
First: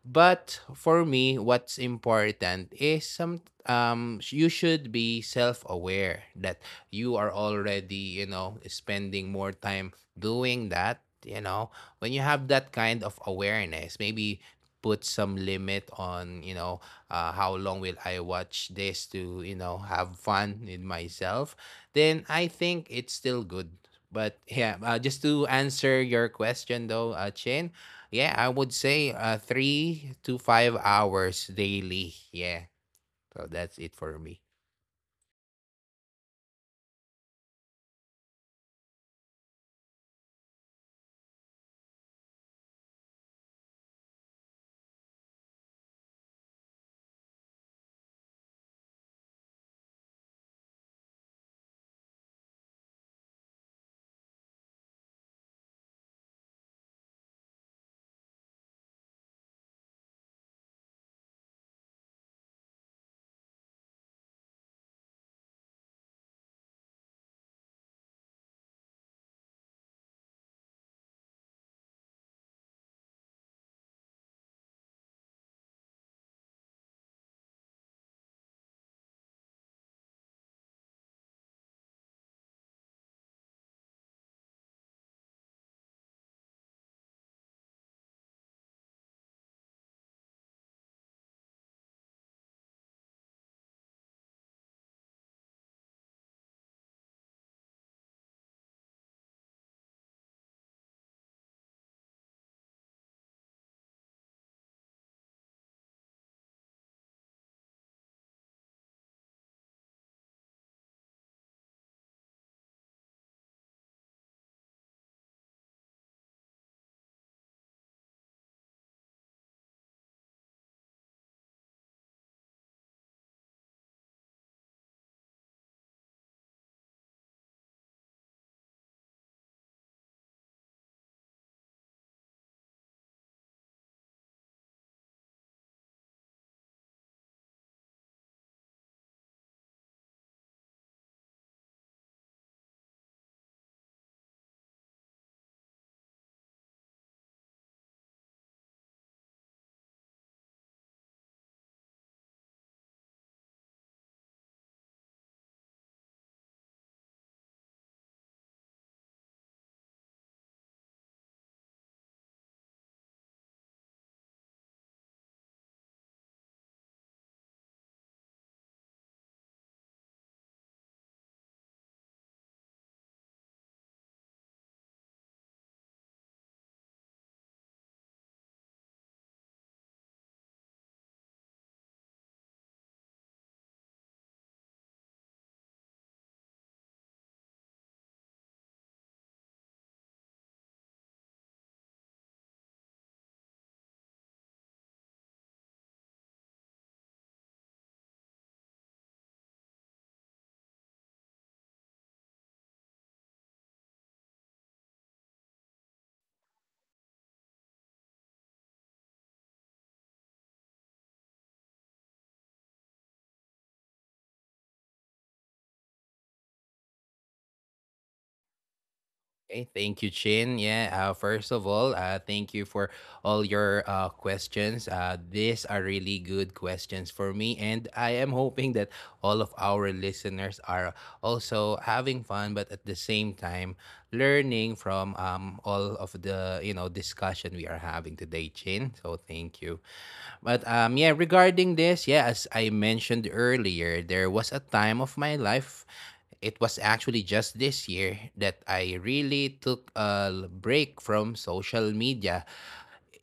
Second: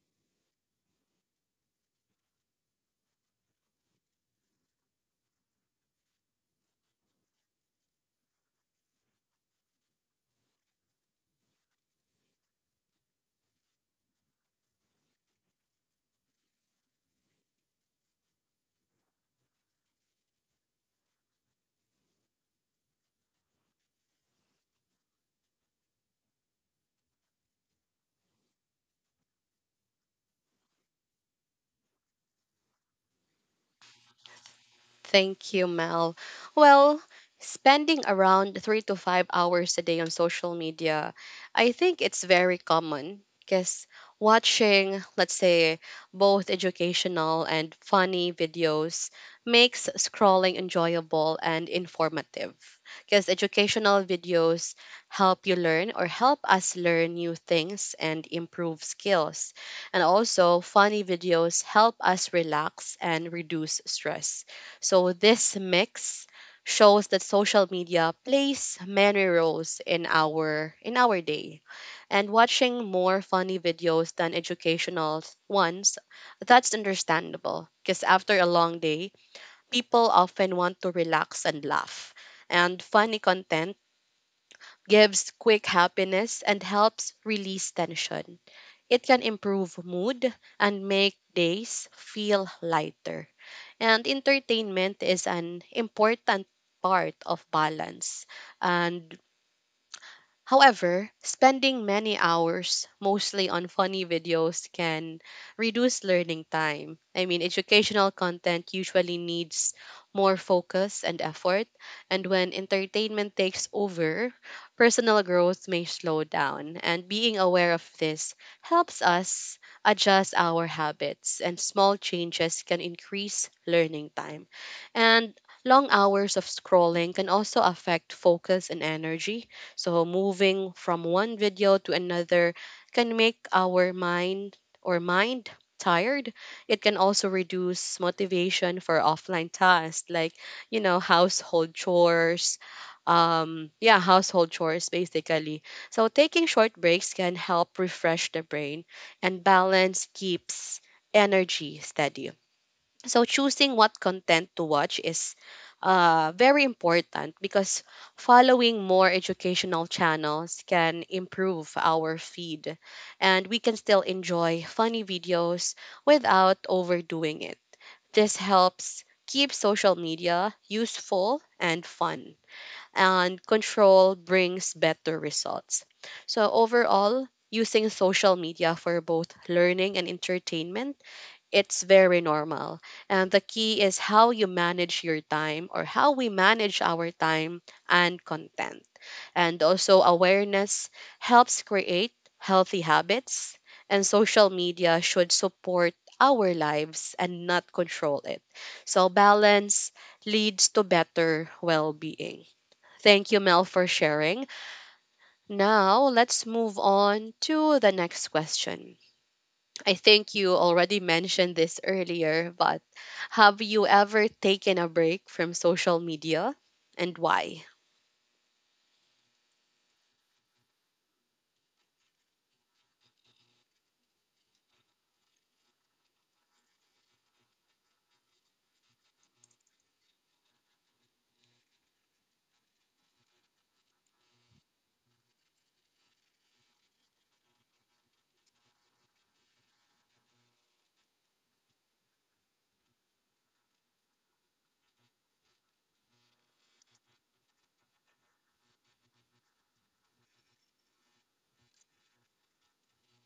Speaker 2: But for me, what's important is some you should be self-aware that you are already, you know, spending more time doing that, you know. When you have that kind of awareness, maybe put some limit on, you know, how long will I watch this to, you know, have fun with myself, then I think it's still good. But yeah, just to answer your question though, Chin, yeah, I would say 3 to 5 hours daily. Yeah, so that's it for me.
Speaker 1: Thank you, Mel. Well, spending around 3 to 5 hours a day on social media, I think it's very common, because watching, let's say, both educational and funny videos makes scrolling enjoyable and informative. Because educational videos help us learn new things and improve skills. And also, funny videos help us relax and reduce stress. So, this mix shows that social media plays many roles in our day. And watching more funny videos than educational ones, that's understandable, because after a long day, people often want to relax and laugh. And funny content gives quick happiness and helps release tension. It can improve mood and make days feel lighter, and entertainment is an important part of balance. And However, spending many hours mostly on funny videos can reduce learning time. I mean, educational content usually needs more focus and effort, and when entertainment takes over, personal growth may slow down. And being aware of this helps us adjust our habits, and small changes can increase learning time. And long hours of scrolling can also affect focus and energy. So, moving from one video to another can make our mind or mind tired. It can also reduce motivation for offline tasks like, you know, household chores. Yeah, household chores basically. So, taking short breaks can help refresh the brain, and balance keeps energy steady. So choosing what content to watch is very important, because following more educational channels can improve our feed, and we can still enjoy funny videos without overdoing it. This helps keep social media useful and fun, and control brings better results. So, overall, using social media for both learning and entertainment, it's very normal. And the key is how we manage our time and content. And also, awareness helps create healthy habits, and social media should support our lives and not control it. So, balance leads to better well being. Thank you, Mel, for sharing. Now, let's move on to the next question. I think you already mentioned this earlier, but have you ever taken a break from social media, and why?
Speaker 2: Okay, thank you, Chin. Yeah, first of all, thank you for all your questions. These are really good questions for me, and I am hoping that all of our listeners are also having fun, but at the same time, learning from, all of the, you know, discussion we are having today, Chin. So thank you. But yeah, regarding this, yeah, as I mentioned earlier, there was a time of my life. It was actually just this year that I really took a break from social media.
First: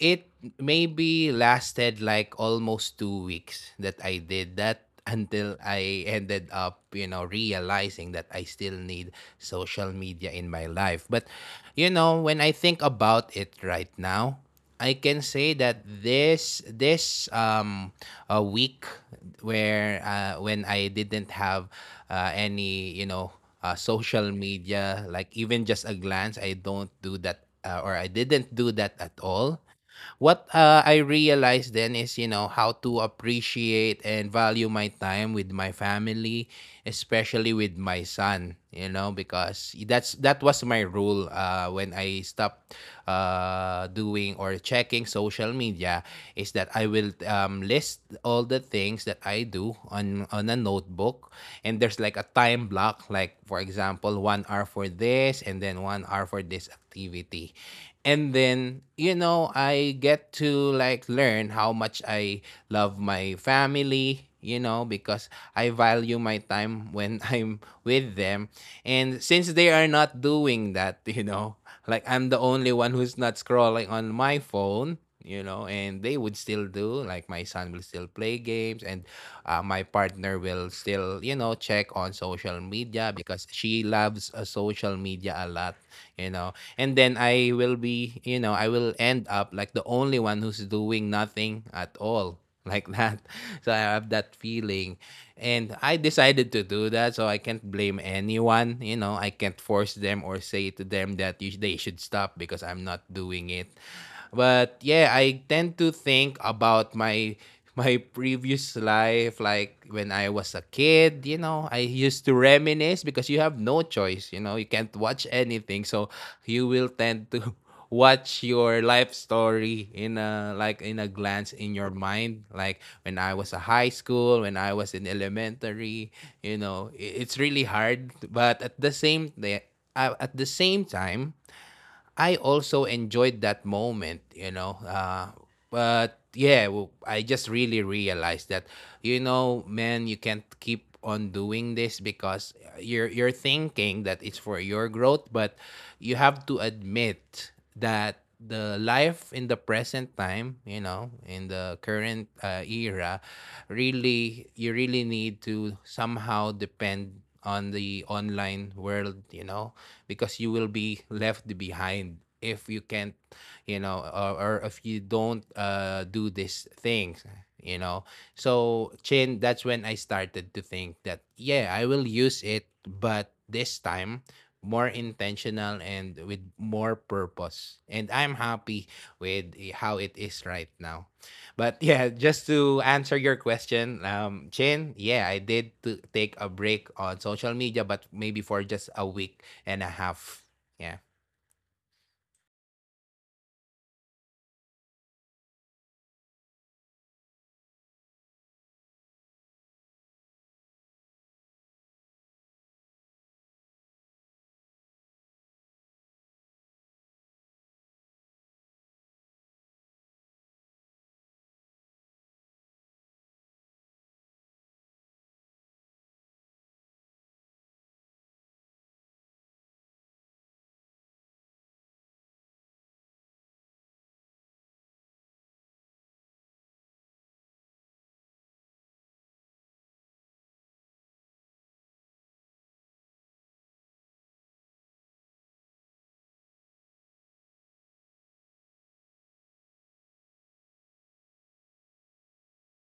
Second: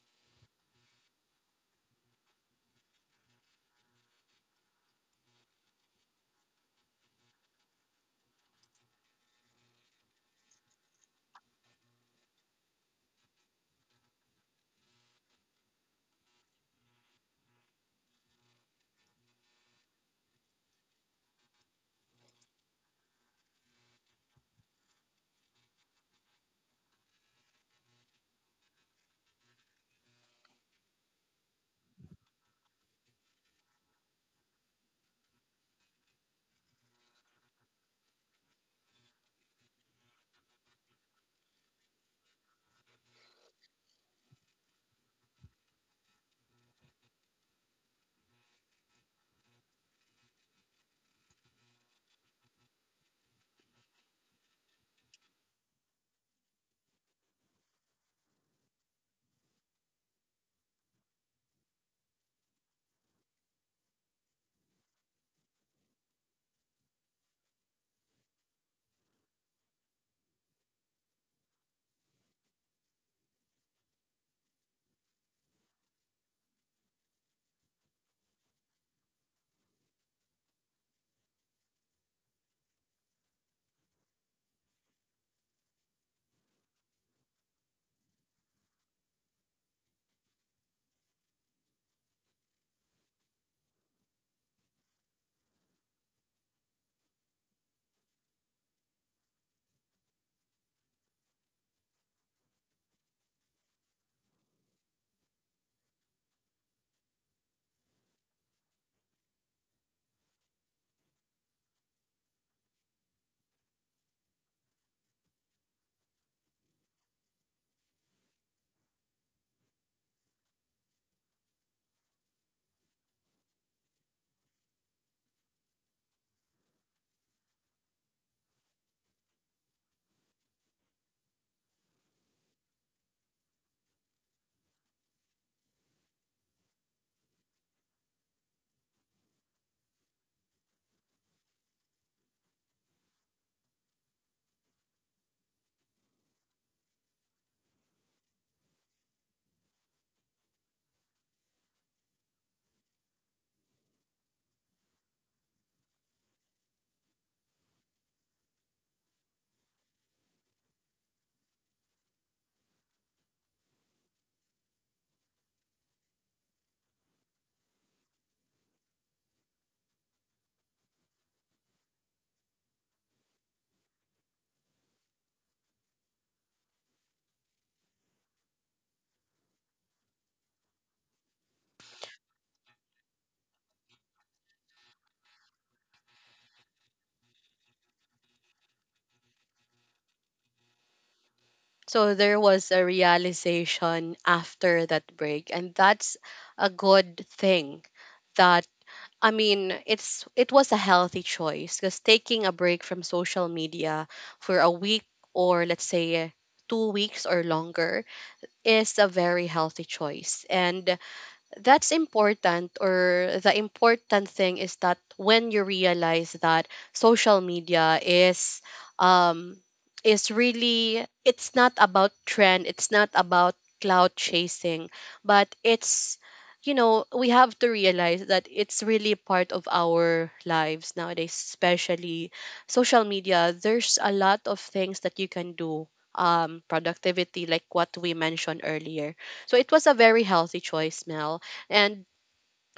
Speaker 2: It maybe lasted like almost 2 weeks that I did that, until I ended up, you know, realizing that I still need social media in my life. But, you know, when I think about it right now, I can say that this a week where when I didn't have any, you know, social media, like even just a glance, I don't do that or I didn't do that at all. What I realized then is, you know, how to appreciate and value my time with my family, especially with my son, you know, because that's that was my rule when I stopped doing or checking social media, is that I will list all the things that I do on a notebook, and there's like a time block, like for example 1 hour for this and then 1 hour for this activity. And then you know, I get to like learn how much I love my family, you know, because I value my time when I'm with them. And since they are not doing that, you know, like I'm the only one who's not scrolling on my phone, you know, and they would still do, like my son will still play games, and my partner will still, you know, check on social media because she loves social media a lot, you know. And then I will be, you know, I will end up like the only one who's doing nothing at all like that. So I have that feeling. And I decided to do that. So I can't blame anyone. You know, I can't force them or say to them that you, they should stop because I'm not doing it. But yeah, I tend to think about my my previous life, like when I was a kid, you know, I used to reminisce because you have no choice, you know, you can't watch anything. So you will tend to watch your life story in a like in a glance in your mind, like when I was a high school, when I was in elementary, you know, it's really hard, but at the same time, I also enjoyed that moment, you know. But yeah, I just really realized that, you know, man, you can't keep on doing this because you're thinking that it's for your growth, but you have to admit that the life in the present time, you know, in the current era, really, you really need to somehow depend on the online world, you know, because you will be left behind if you can't, you know, or if you don't do these things, you know. So, Chin, that's when I started to think that, yeah, I will use it, but this time more intentional and with more purpose. And I'm happy with how it is right now. But yeah, just to answer your question, Chin, yeah, I did to take a break on social media, but maybe for just a week and a half. Yeah.
Speaker 1: So there was a realization after that break, and that's a good thing. That I mean it's It was a healthy choice, because taking a break from social media for a week, or let's say 2 weeks or longer, is a very healthy choice. And that's important, or the important thing is that when you realize that social media um is really, it's not about trend, it's not about cloud chasing, but it's, you know, we have to realize that it's really part of our lives nowadays. Especially social media, there's a lot of things that you can do, productivity, like what we mentioned earlier. So it was a very healthy choice, Mel. And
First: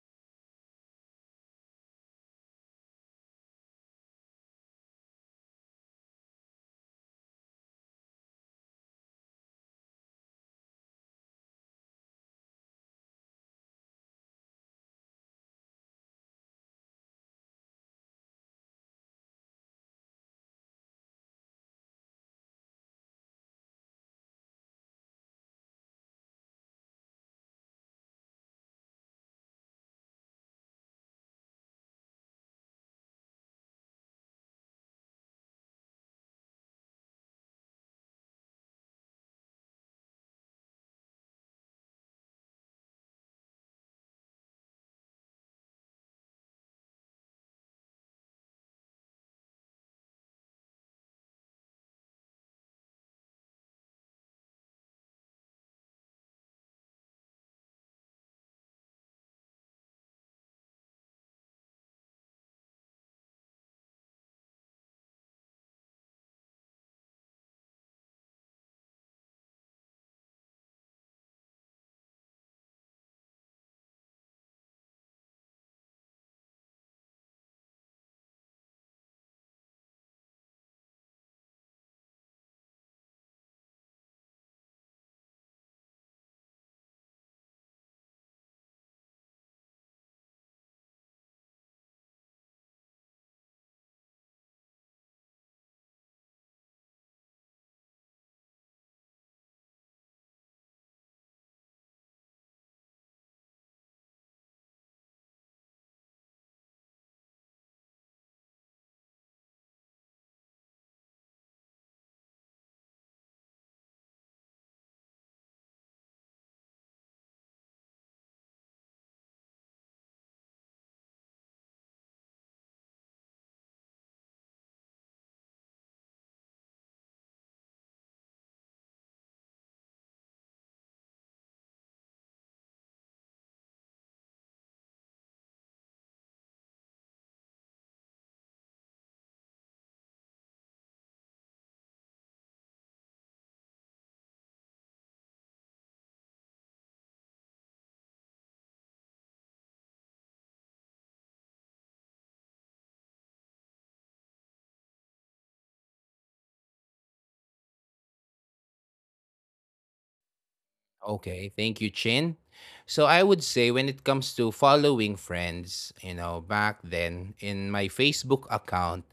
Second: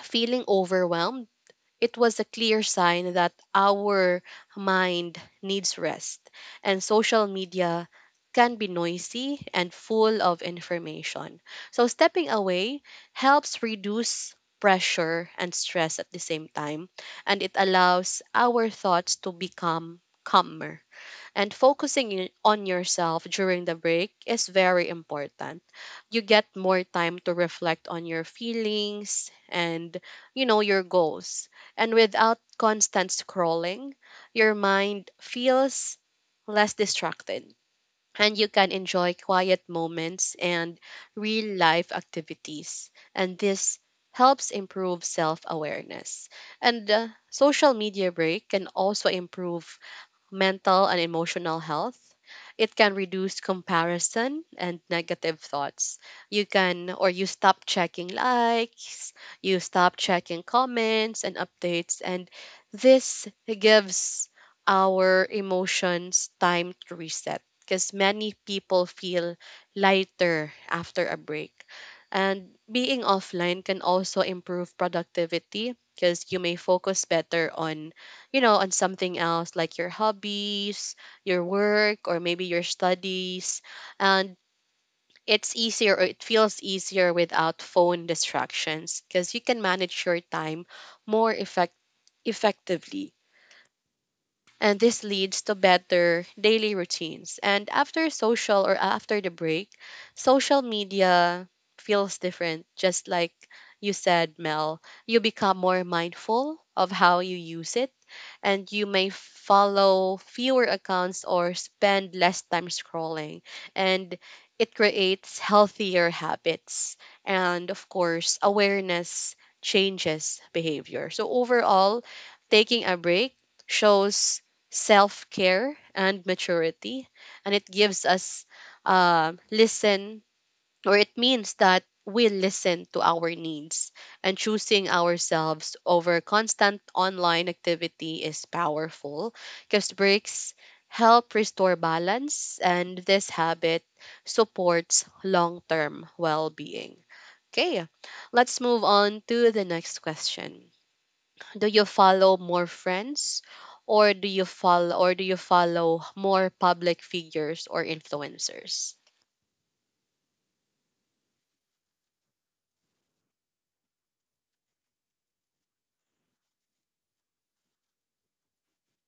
Speaker 1: feeling overwhelmed, it was a clear sign that our mind needs rest. And social media can be noisy and full of information. So, stepping away helps reduce pressure and stress at the same time, and it allows our thoughts to become calmer. And focusing on yourself during the break is very important. You get more time to reflect on your feelings and, you know, your goals. And without constant scrolling, your mind feels less distracted, and you can enjoy quiet moments and real life activities. And this helps improve self awareness. And social media break can also improve mental and emotional health. It can reduce comparison and negative thoughts. You can, or you stop checking likes, you stop checking comments and updates, and this gives our emotions time to reset, because many people feel lighter after a break. And being offline can also improve productivity, because you may focus better on, you know, on something else like your hobbies, your work, or maybe your studies. And it feels easier without phone distractions, because you can manage your time more effect- effectively, and this leads to better daily routines. And after the break, social media feels different, just like you said, Mel. You become more mindful of how you use it, and you may follow fewer accounts or spend less time scrolling. And it creates healthier habits. And of course, awareness changes behavior. So, overall, taking a break shows self care and maturity. And it gives us listen, or it means that we listen to our needs, and choosing ourselves over constant online activity is powerful, because breaks help restore balance, and this habit supports long-term well-being. Okay, let's move on to the next question. Do you follow more friends, or do you follow more public figures or influencers?
Speaker 2: Okay, thank you, Chin. So I would say when it comes to following friends, you know, back then in my Facebook account,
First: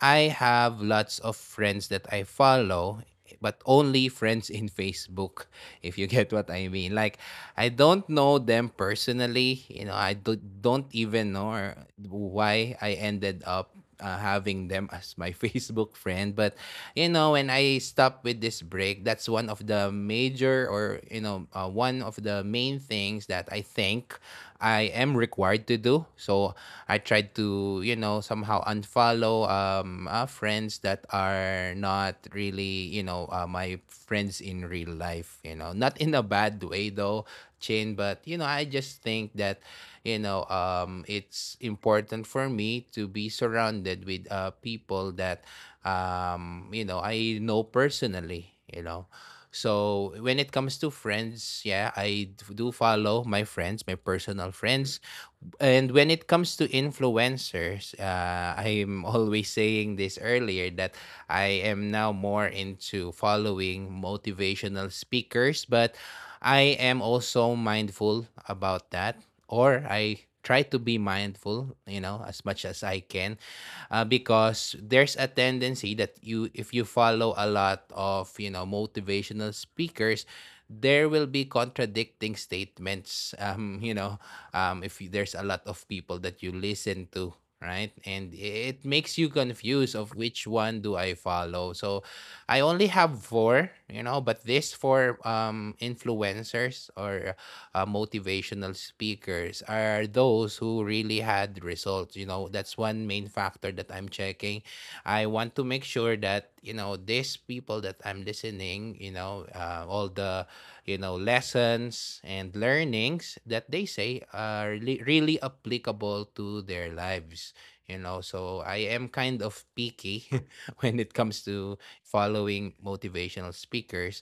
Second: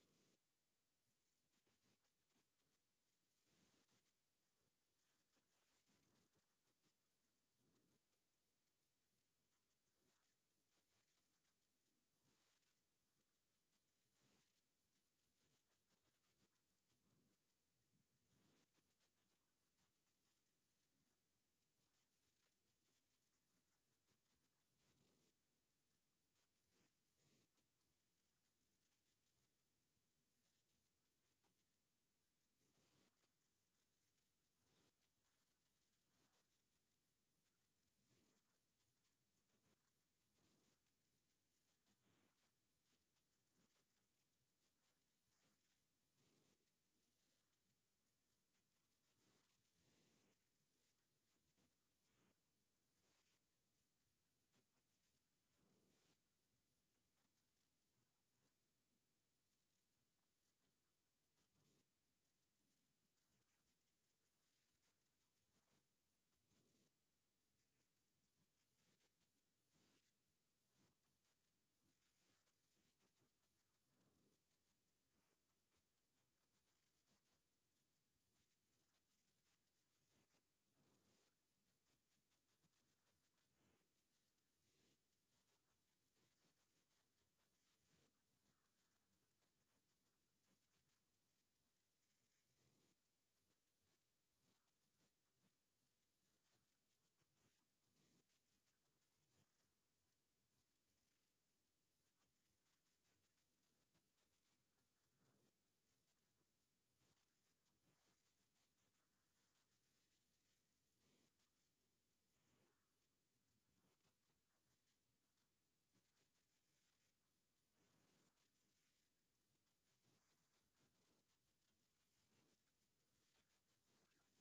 Speaker 2: I have lots of friends that I follow, but only friends in Facebook, if you get what I mean. Like, I don't know them personally. You know, don't even know or why I ended up having them as my Facebook friend. But you know, when I stop with this break, that's one of the major or you know one of the main things that I think I am required to do. So I tried to, you know, somehow unfollow friends that are not really, you know, my friends in real life. You know, not in a bad way though, Chin. But you know, I just think that it's important for me to be surrounded with people that I know personally. So when it comes to friends, yeah, do follow my friends, my personal friends. And when it comes to influencers, I'm always saying this earlier that I am now more into following motivational speakers, but I am also mindful about that, or I try to be mindful, you know, as much as I can. Because there's a tendency that if you follow a lot of, you know, motivational speakers, there will be contradicting statements. If you- There's a lot of people that you listen to, right, and it makes you confused of which one do I follow. So I only have four, you know, but these four influencers or motivational speakers are those who really had results. You know, that's one main factor that I'm checking. I want to make sure that, you know, these people that I'm listening, you know, all the, you know, lessons and learnings that they say are really, really applicable to their lives. So I am kind of picky when it comes to following motivational speakers.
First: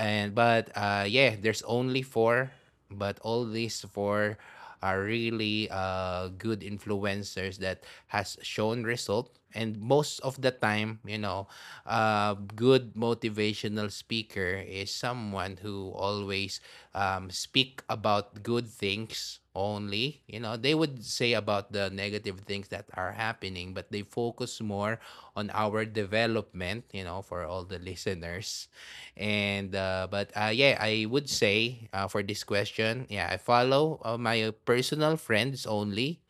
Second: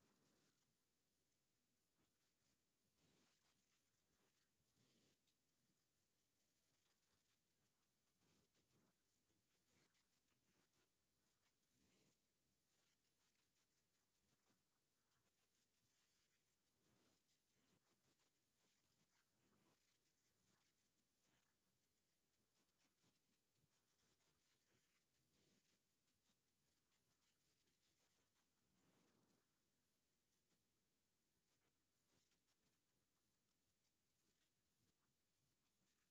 Speaker 2: And but Yeah, there's only four, but all these four are really good influencers that has shown result. And most of the time, you know, a good motivational speaker is someone who always speak about good things only. You know, they would say about the negative things that are happening, but they focus more on our development, you know, for all the listeners. And but Yeah, I would say, for this question, yeah, I follow, my personal friends only.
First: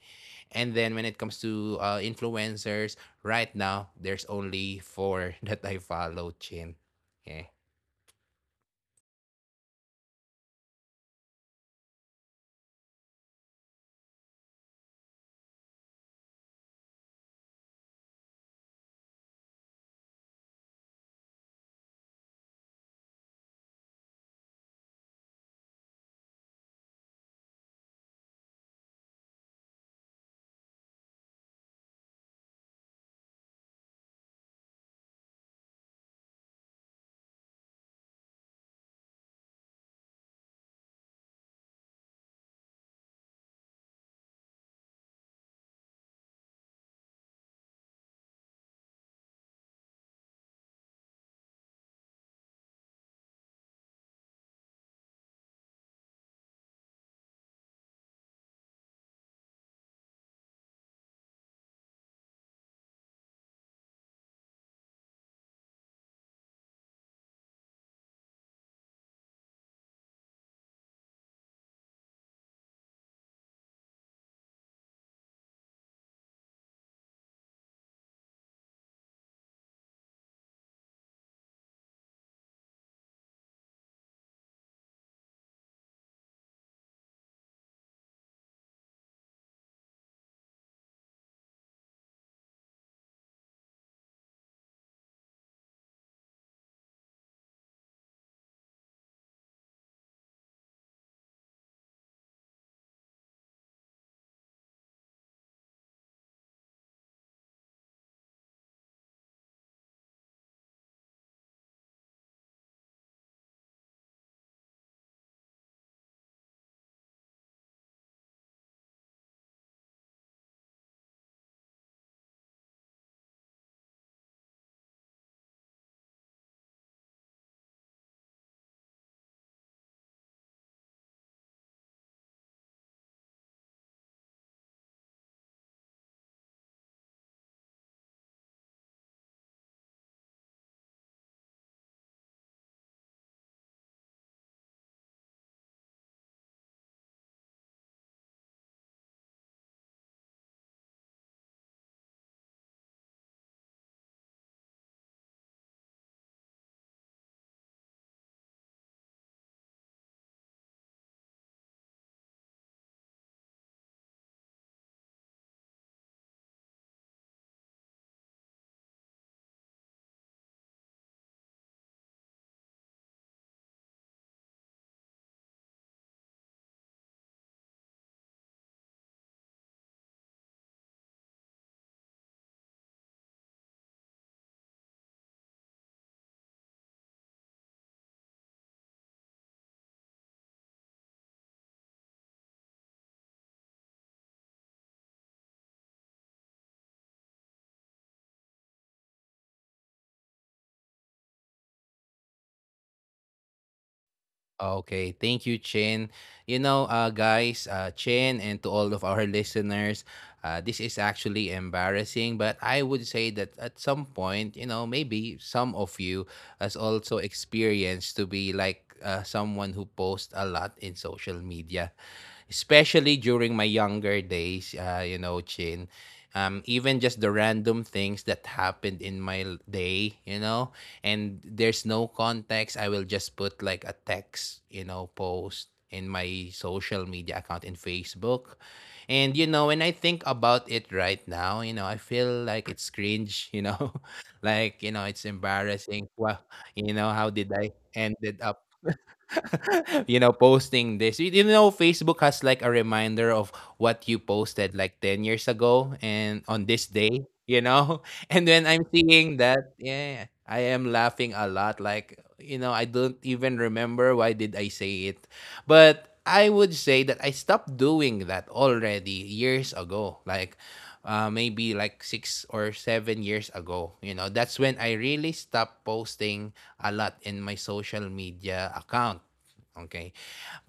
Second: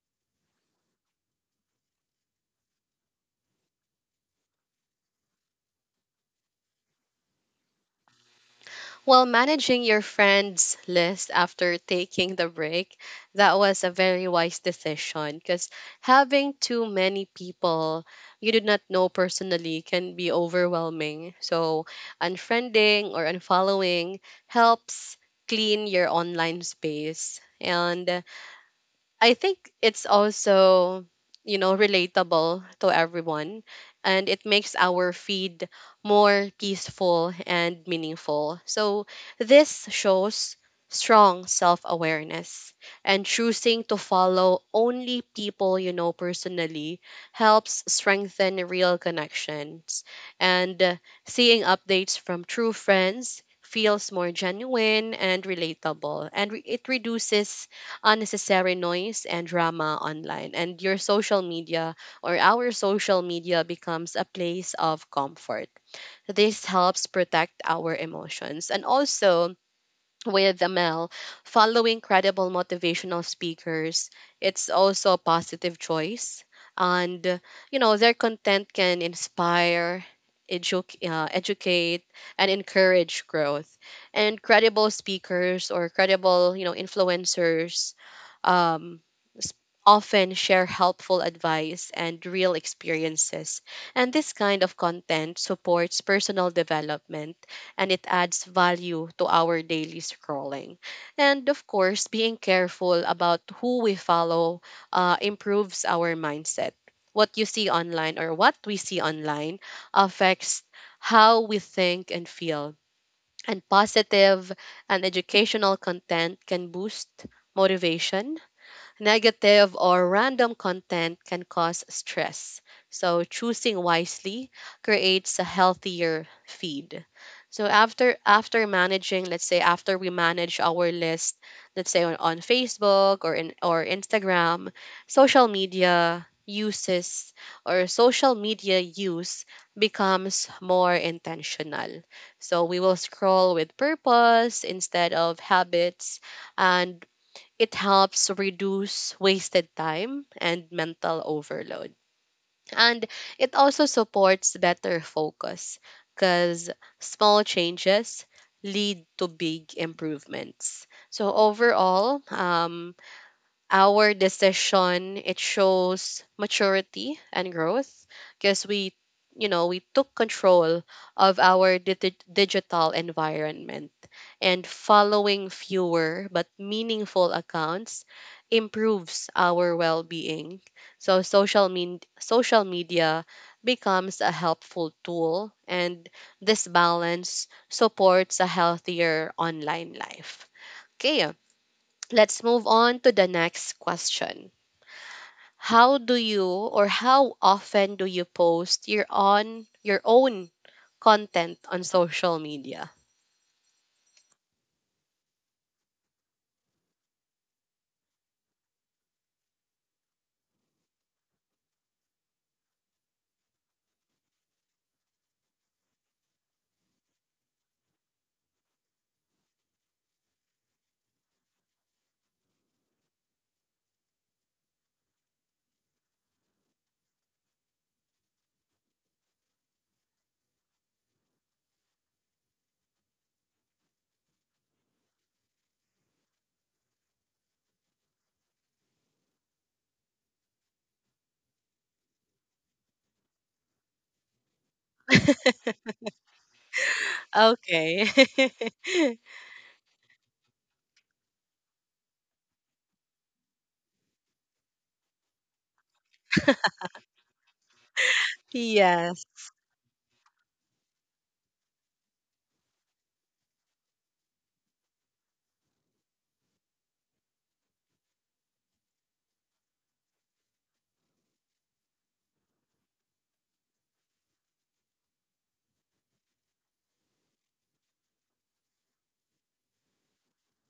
Speaker 2: And then when it comes to influencers, right now, there's only four that I follow, Chin. Yeah.
Speaker 1: Well, managing your friends list after taking the break, that was a very wise decision, because having too many people you did not know personally can be overwhelming. So unfriending or unfollowing helps clean your online space, and I think it's also, you know, relatable to everyone, and it makes our feed more peaceful and meaningful. So this shows strong self-awareness. And choosing to follow only people you know personally helps strengthen real connections. And seeing updates from true friends feels more genuine and relatable, and it reduces unnecessary noise and drama online, and your social media or our social media becomes a place of comfort. This helps protect our emotions. And also, with Amel, following credible motivational speakers, it's also a positive choice. And, you know, their content can inspire, educate, and encourage growth. And credible speakers or credible, you know, influencers, um, s- often share helpful advice and real experiences. And this kind of content supports personal development, and it adds value to our daily scrolling. And of course, being careful about who we follow improves our mindset. What we see online affects how we think and feel. And positive and educational content can boost motivation. Negative or random content can cause stress. So, choosing wisely creates a healthier feed. So after managing, let's say after we manage our list, let's say on Facebook or Instagram, social media uses social media use becomes more intentional. So we will scroll with purpose instead of habits, and it helps reduce wasted time and mental overload. And it also supports better focus because small changes lead to big improvements. So overall, our decision, it shows maturity and growth because we you know we took control of our digital environment, and following fewer but meaningful accounts improves our well-being. So social media becomes a helpful tool, and this balance supports a healthier online life. Okay. Let's move on to the next question. How often do you post your own content on social media?
Speaker 2: Okay, thank you, Chin. You know, guys, Chin, and to all of our listeners, this is actually embarrassing, but I would say that at some point, you know, maybe some of you has also experienced to be like someone who posts a lot in social media, especially during my younger days. You know, Chin, even just the random things that happened in my day, you know, and there's no context. I will just put like a text, you know, post in my social media account in Facebook. And you know, when I think about it right now, you know, I feel like it's cringe, you know, like, you know, it's embarrassing. Well, you know, how did I
Speaker 1: Okay.
Speaker 2: ended up posting this. You know, Facebook has like a reminder of what you posted like 10 years ago and on this day, you know? And when I'm
Speaker 1: Yes.
Speaker 2: seeing that, yeah, I am laughing a lot. Like, you know, I don't even remember why did I say it. But I would say that I stopped doing that already years ago. Like, maybe like 6 or 7 years ago. You know, that's when I really stopped posting a lot in my social media account. Okay.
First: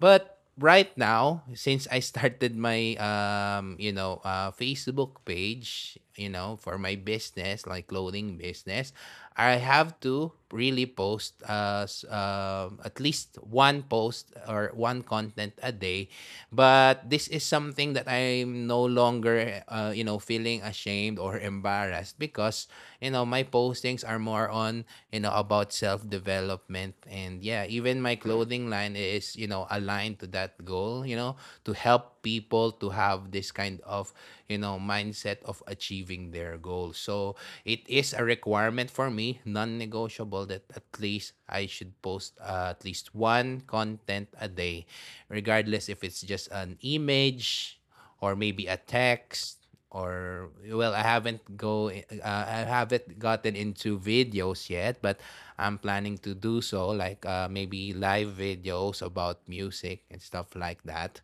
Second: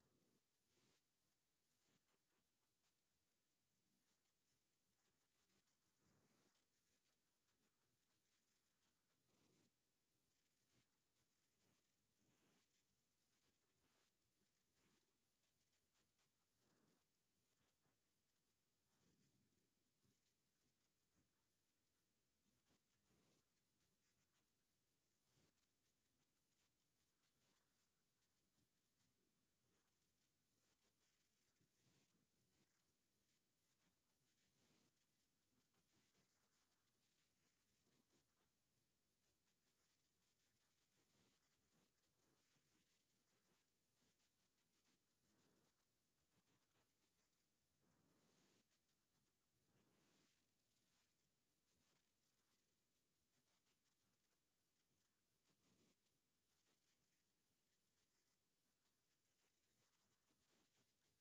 Speaker 2: But right now, since I started my Facebook page, you know, for my business, like clothing business, I have to really post, at least one post or one content a day. But this is something that I'm no longer you know, feeling ashamed or embarrassed, because you know my postings are more on, you know, about self development. And yeah, even my clothing line is, you know, aligned to that goal, you know, to help people to have this kind of, you know, mindset of achieving their goals. So it is a requirement for me, non-negotiable, that at least I should post, at least one content a day, regardless if it's just an image or maybe a text. Or well, I haven't gotten into videos yet, but I'm planning to do so. Like, maybe live videos about music and stuff like that.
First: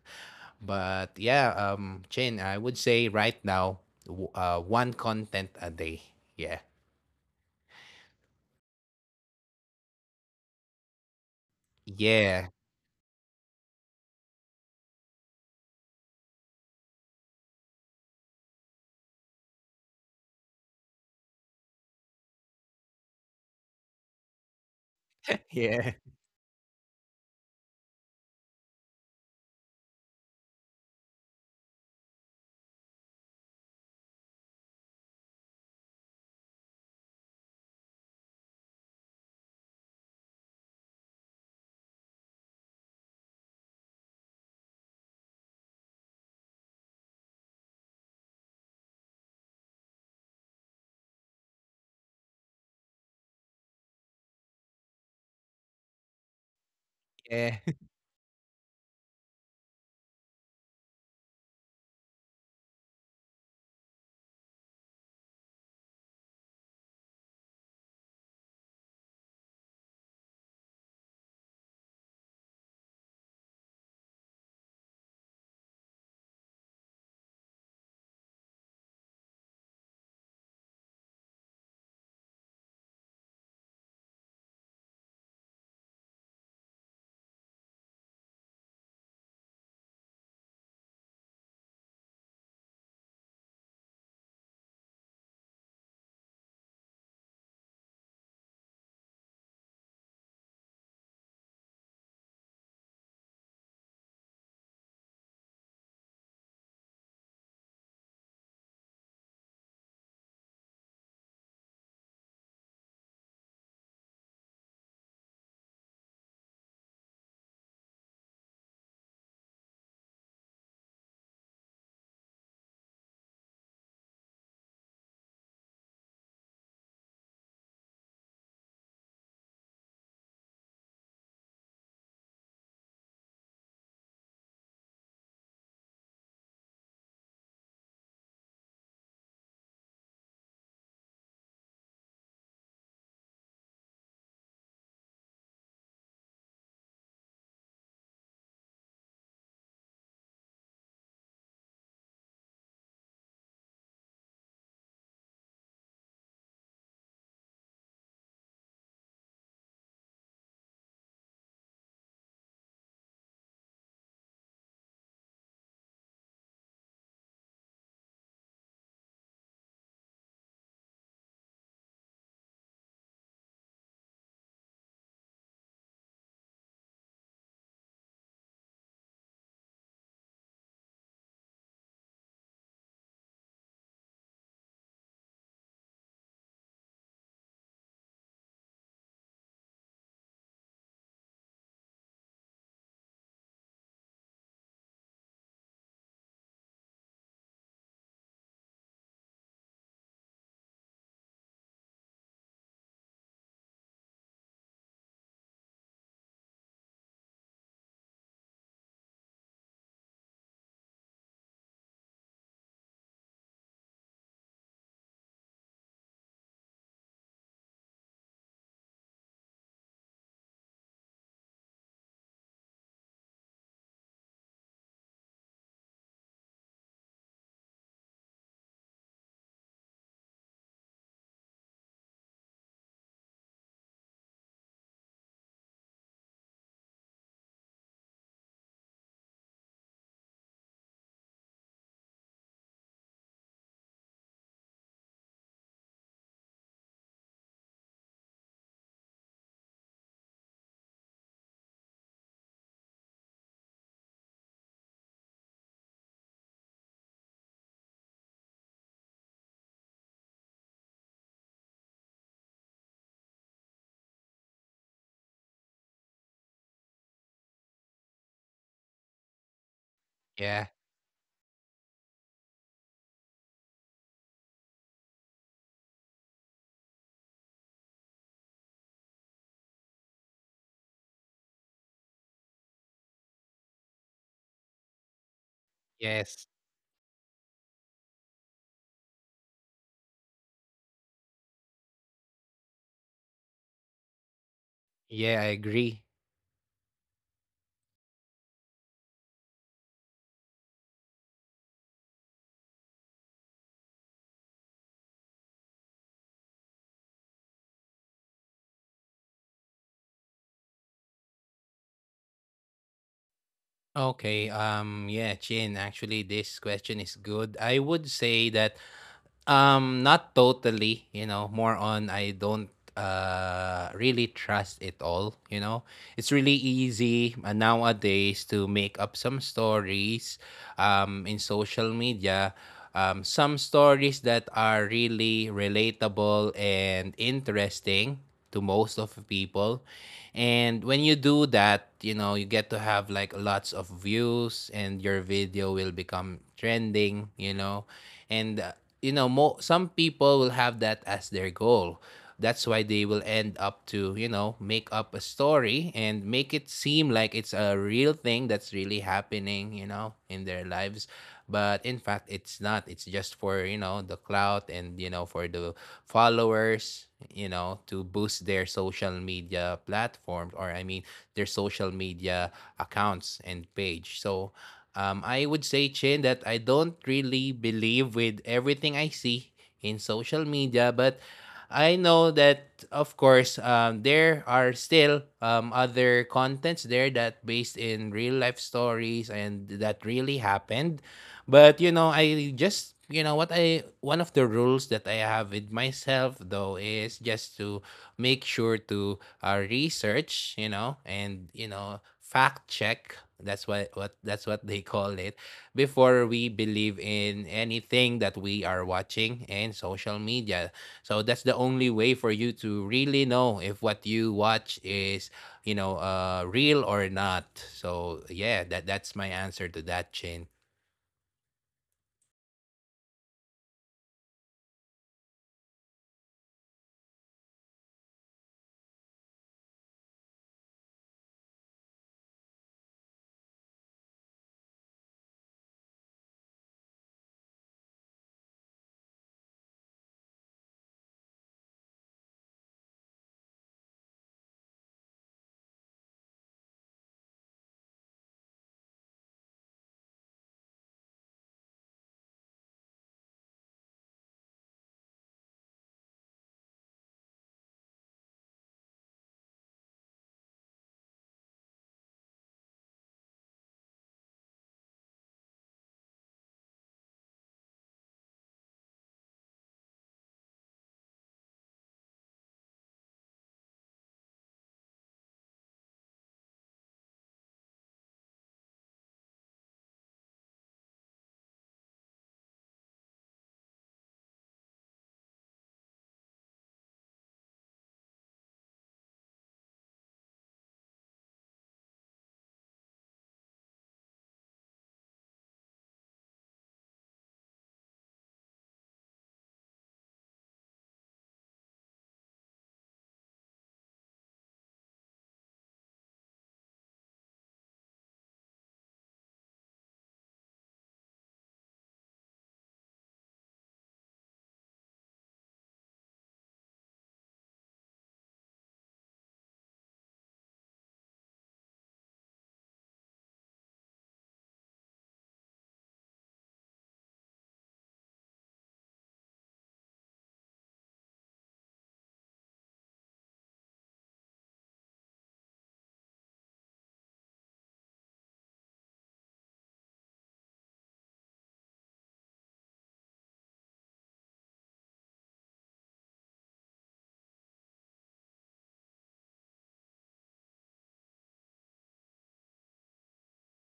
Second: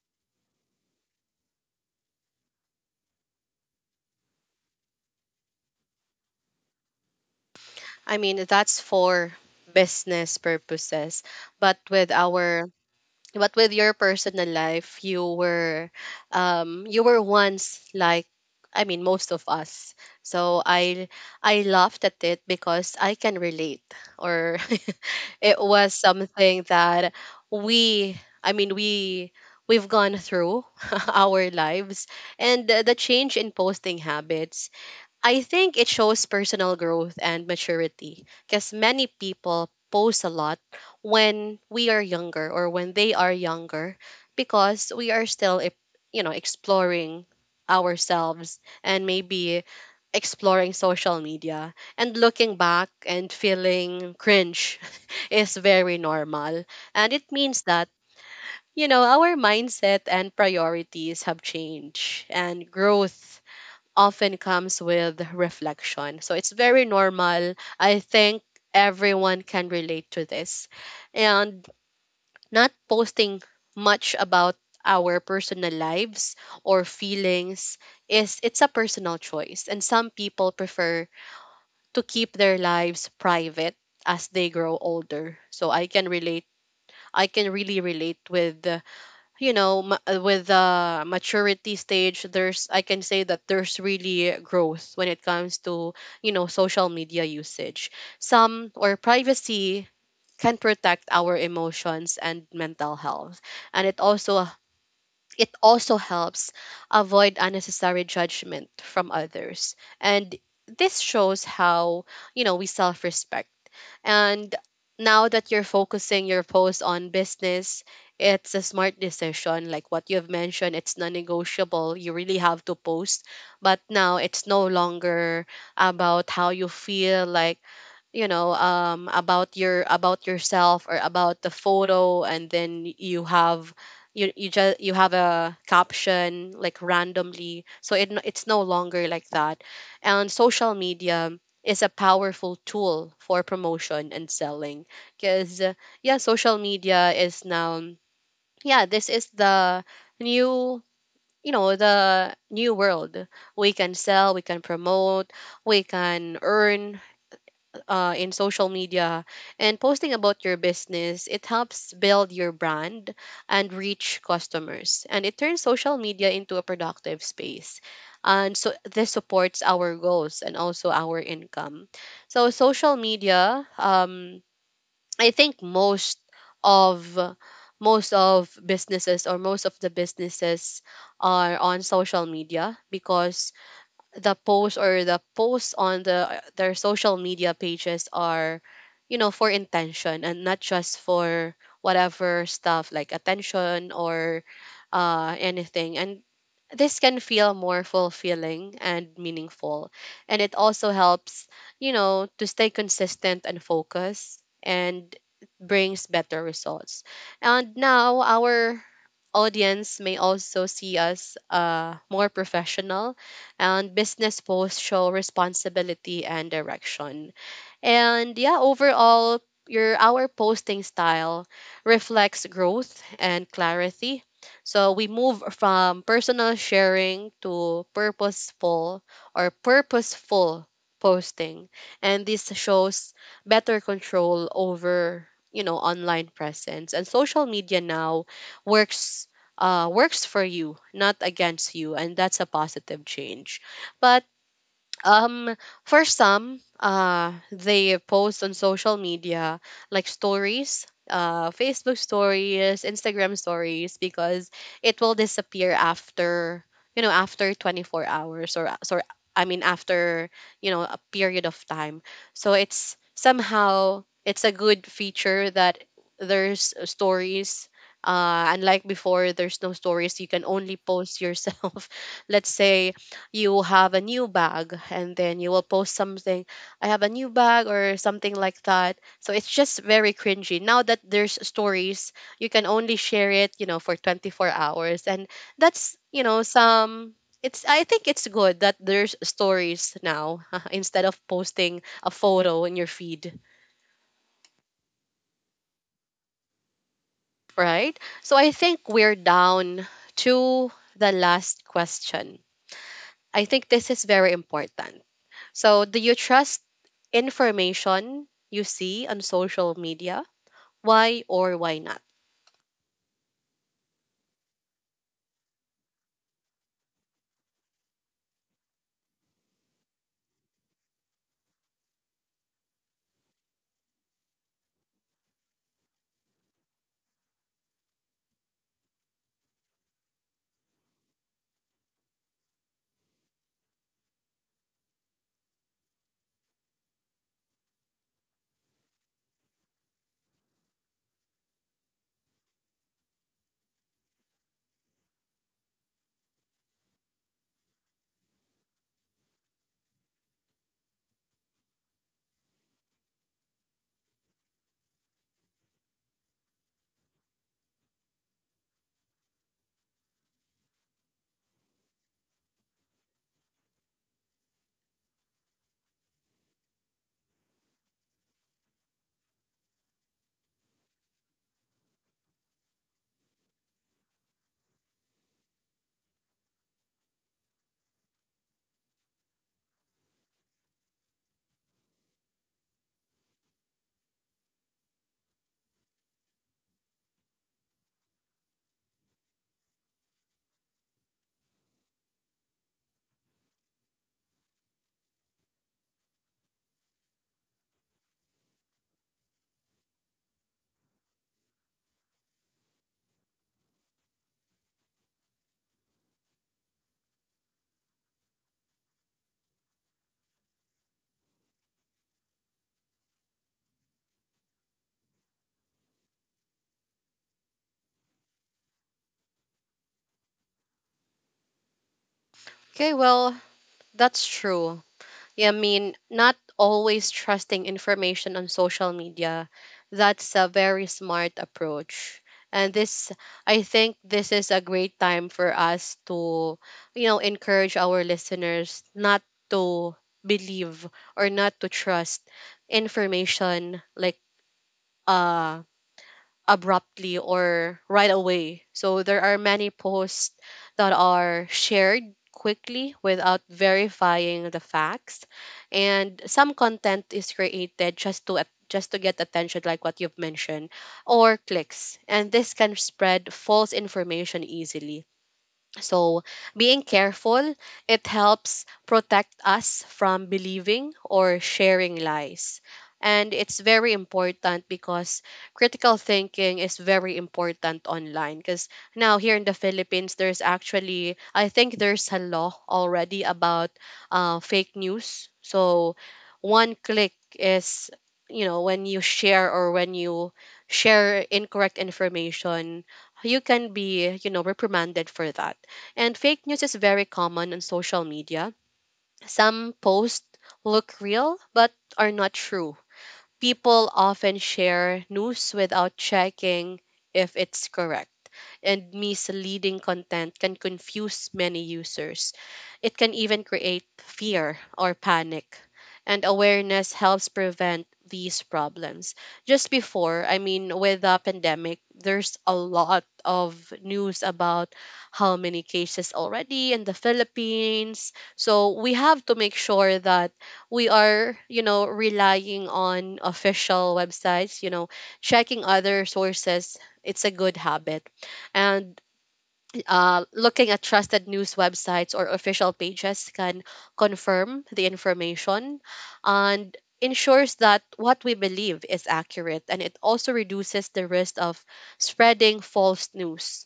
Speaker 2: But yeah, Chin, I would say right now, one content a day. Yeah.
Speaker 1: I mean, that's for business purposes, but with
Speaker 2: Yeah.
Speaker 1: our but with your personal life, you were, you were once like, I mean, most of us, so I laughed at it because I can relate. Or it
Speaker 2: Yeah.
Speaker 1: was something that we I mean we we've gone through our lives. And the change in posting habits, I think, it shows personal growth and maturity, because many people post a lot when we are younger, or when they are younger, because we are still you know, exploring ourselves, and maybe exploring social media. And looking back and feeling cringe is very normal, and it
Speaker 2: Yeah.
Speaker 1: means
Speaker 2: Yeah.
Speaker 1: that, you know, our mindset and priorities have changed, and growth often comes with reflection. So it's very normal. I think everyone can relate to this. And not posting much about our personal lives or feelings, is it's a personal choice, and some people prefer to keep their lives private as they grow older. So I can relate. I can really relate with, you know, with the maturity stage, there's, I can say that there's really growth when it comes to, you know, social media usage. Some, or privacy, can protect our emotions and mental health, and it also, helps avoid unnecessary judgment from others. And this shows how, you know, we self-respect. And now that you're focusing your post on business, it's a smart decision. Like what you've mentioned, it's non negotiable. You really have to post. But now it's no longer about how you feel, like, you know, about your, about yourself, or about the photo, and then you have, you just you have a caption like randomly, so it it's no longer like that. And social media is a powerful tool for promotion and selling, because, yeah, social media is now, yeah, this is the new, you know, the new world. We can sell, we can promote, we can earn in social media. And posting about your business, it helps build your brand and reach customers. And it turns social media into a productive space. And so this supports our goals and also our income. So social media, I think most of, most of businesses, or most of the businesses, are on social media, because the post, or the posts on the their social media pages, are, you know, for intention, and not just for whatever stuff like attention or anything. And this can feel more fulfilling and meaningful, and it also helps, you know, to stay consistent and focused, and brings better results. And now our audience may also see us more professional, and business posts show responsibility and direction. And yeah, overall, your our posting style reflects growth and clarity. So we move from personal sharing to purposeful, or purposeful posting. And this shows better control over, you know, online presence. And social media now works, for you, not against you, and that's a positive change. But um, for some, they post on social media like stories, Facebook stories, Instagram stories, because it will disappear after, you know, after 24 hours or, I mean, after, you know, a period of time. So it's somehow, it's a good feature that there's stories. Unlike before, there's no stories. You can
Speaker 2: Yeah.
Speaker 1: only post yourself. Let's say you have a new bag and then you will post something, I have a new bag or something like that. So it's just very cringy now that there's stories. You can only share it, you know, for 24 hours. And that's, you know,
Speaker 2: Yes.
Speaker 1: some, it's, I think it's good that there's stories now instead of posting a photo in your feed.
Speaker 2: Yeah, I agree.
Speaker 1: Right. So I think we're down to the last question. I think this is very important. So, do you trust information you see on social media? Why or why not?
Speaker 2: Okay, yeah, Chin, actually this question is good. I would say that not totally, you know, more on I don't really trust it all, you know. It's really easy, nowadays, to make up some stories in social media. Some stories that are really relatable and interesting to most of the people. And when you do that, you know, you get to have like lots of views and your video will become trending, you know. And you know, some people will have that as their goal. That's why they will end up to, you know, make up a story and make it seem like it's a real thing that's really happening, you know, in their lives. But in fact, it's not. It's just for, you know, the clout and, you know, for the followers, you know, to boost their social media platforms, or, I mean, their social media accounts and page. So, I would say, Chin, that I don't really believe with everything I see in social media, but I know that, of course, there are still other contents there that based in real life stories and that really happened. But you know, I just you know what I one of the rules that I have with myself though is just to make sure to, research, you know, and you know, fact check. That's what they call it before we believe in anything that we are watching in social media. So that's the only way for you to really know if what you watch is, you know, real or not. So yeah, that's my answer to that, Chin.
Speaker 1: Okay, well, that's true. Yeah, I mean, not always trusting information on social media, that's a very smart approach. And this, I think this is a great time for us to, you know, encourage our listeners not to believe, or not to trust information, like, uh, abruptly or right away. So there are many posts that are shared quickly without verifying the facts, and some content is created just to just to get attention, like what you've mentioned, or clicks, and this can spread false information easily. So, being careful, it helps protect us from believing or sharing lies. And it's very important because critical thinking is very important online. Because now, here in the Philippines, there's actually, I think there's a law already about fake news. So, one click is, you know, when you share, or when you share incorrect information, you can be, you know, reprimanded for that. And fake news is very common on social media. Some posts look real but are not true. People often share news without checking if it's correct, and misleading content can confuse many users. It can even create fear or panic. And awareness helps prevent these problems. Just before, I mean, with the pandemic, there's a lot of news about how many cases already in the Philippines. So we have to make sure that we are, you know, relying on official websites, you know, checking other sources. It's a good habit, and looking at trusted news websites or official pages can confirm the information, and ensures that what we believe is accurate, and it also reduces the risk of spreading false news.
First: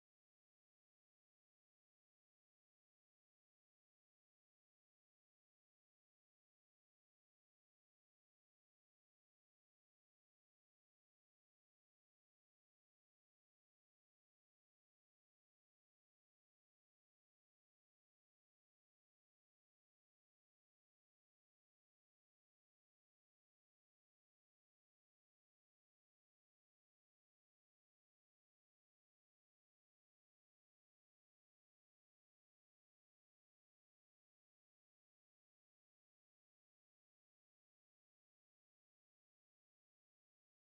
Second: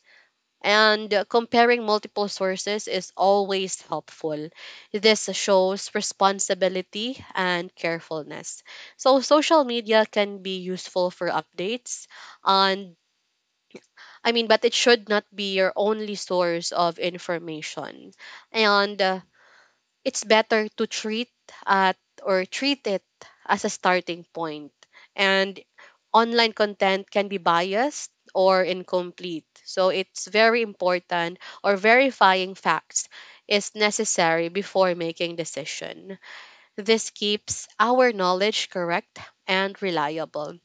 Speaker 1: And comparing multiple sources is always helpful. This shows responsibility and carefulness. So social media can be useful for updates, and, I mean, but it should not be your only source of information. And it's better to treat at or treat it as a starting point. And online content can be biased or incomplete. So it's very important, or verifying facts is necessary before making decision. This keeps our knowledge correct and reliable.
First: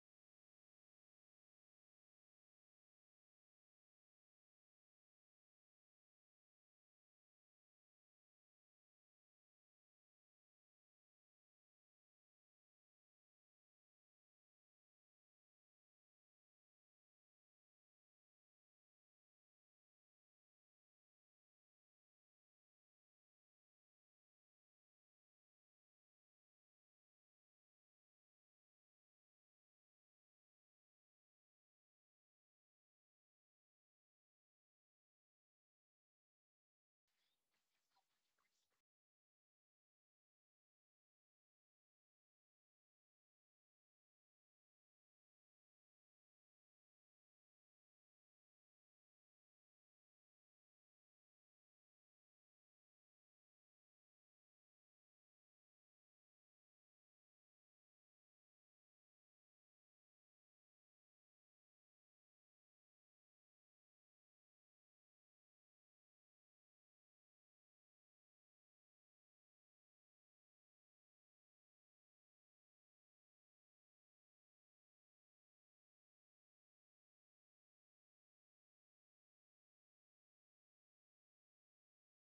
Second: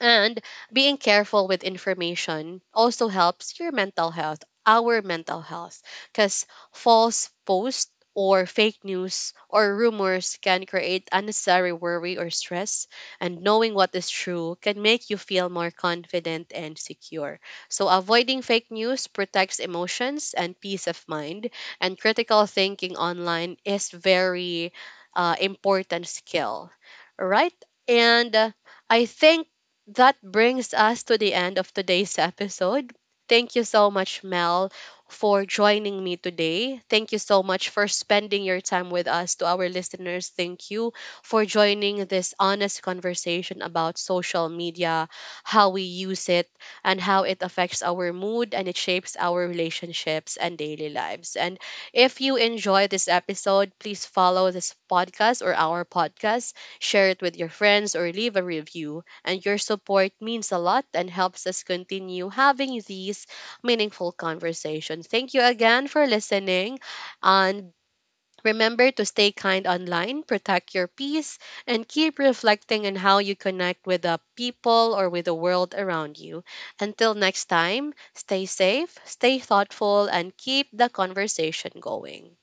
Speaker 1: And being careful with information also helps your mental health, our mental health, because false posts or fake news or rumors can create unnecessary worry or stress. And knowing what is true can make you feel more confident and secure. So, avoiding fake news protects emotions and peace of mind. And critical thinking online is very important skill, right? And I think that brings us to the end of today's episode. Thank you so much, Mel, for joining me today. Thank you so much for spending your time with us. To our listeners, thank you for joining this honest conversation about social media, how we use it, and how it affects our mood, and it shapes our relationships and daily lives. And if you enjoy this episode, please follow this podcast, or our podcast, share it with your friends, or leave a review. And your support means a lot and helps us continue having these meaningful conversations. Thank you again for listening, and remember to stay kind online, protect your peace, and keep reflecting on how you connect with the people, or with the world around you. Until next time, stay safe, stay thoughtful, and keep the conversation going.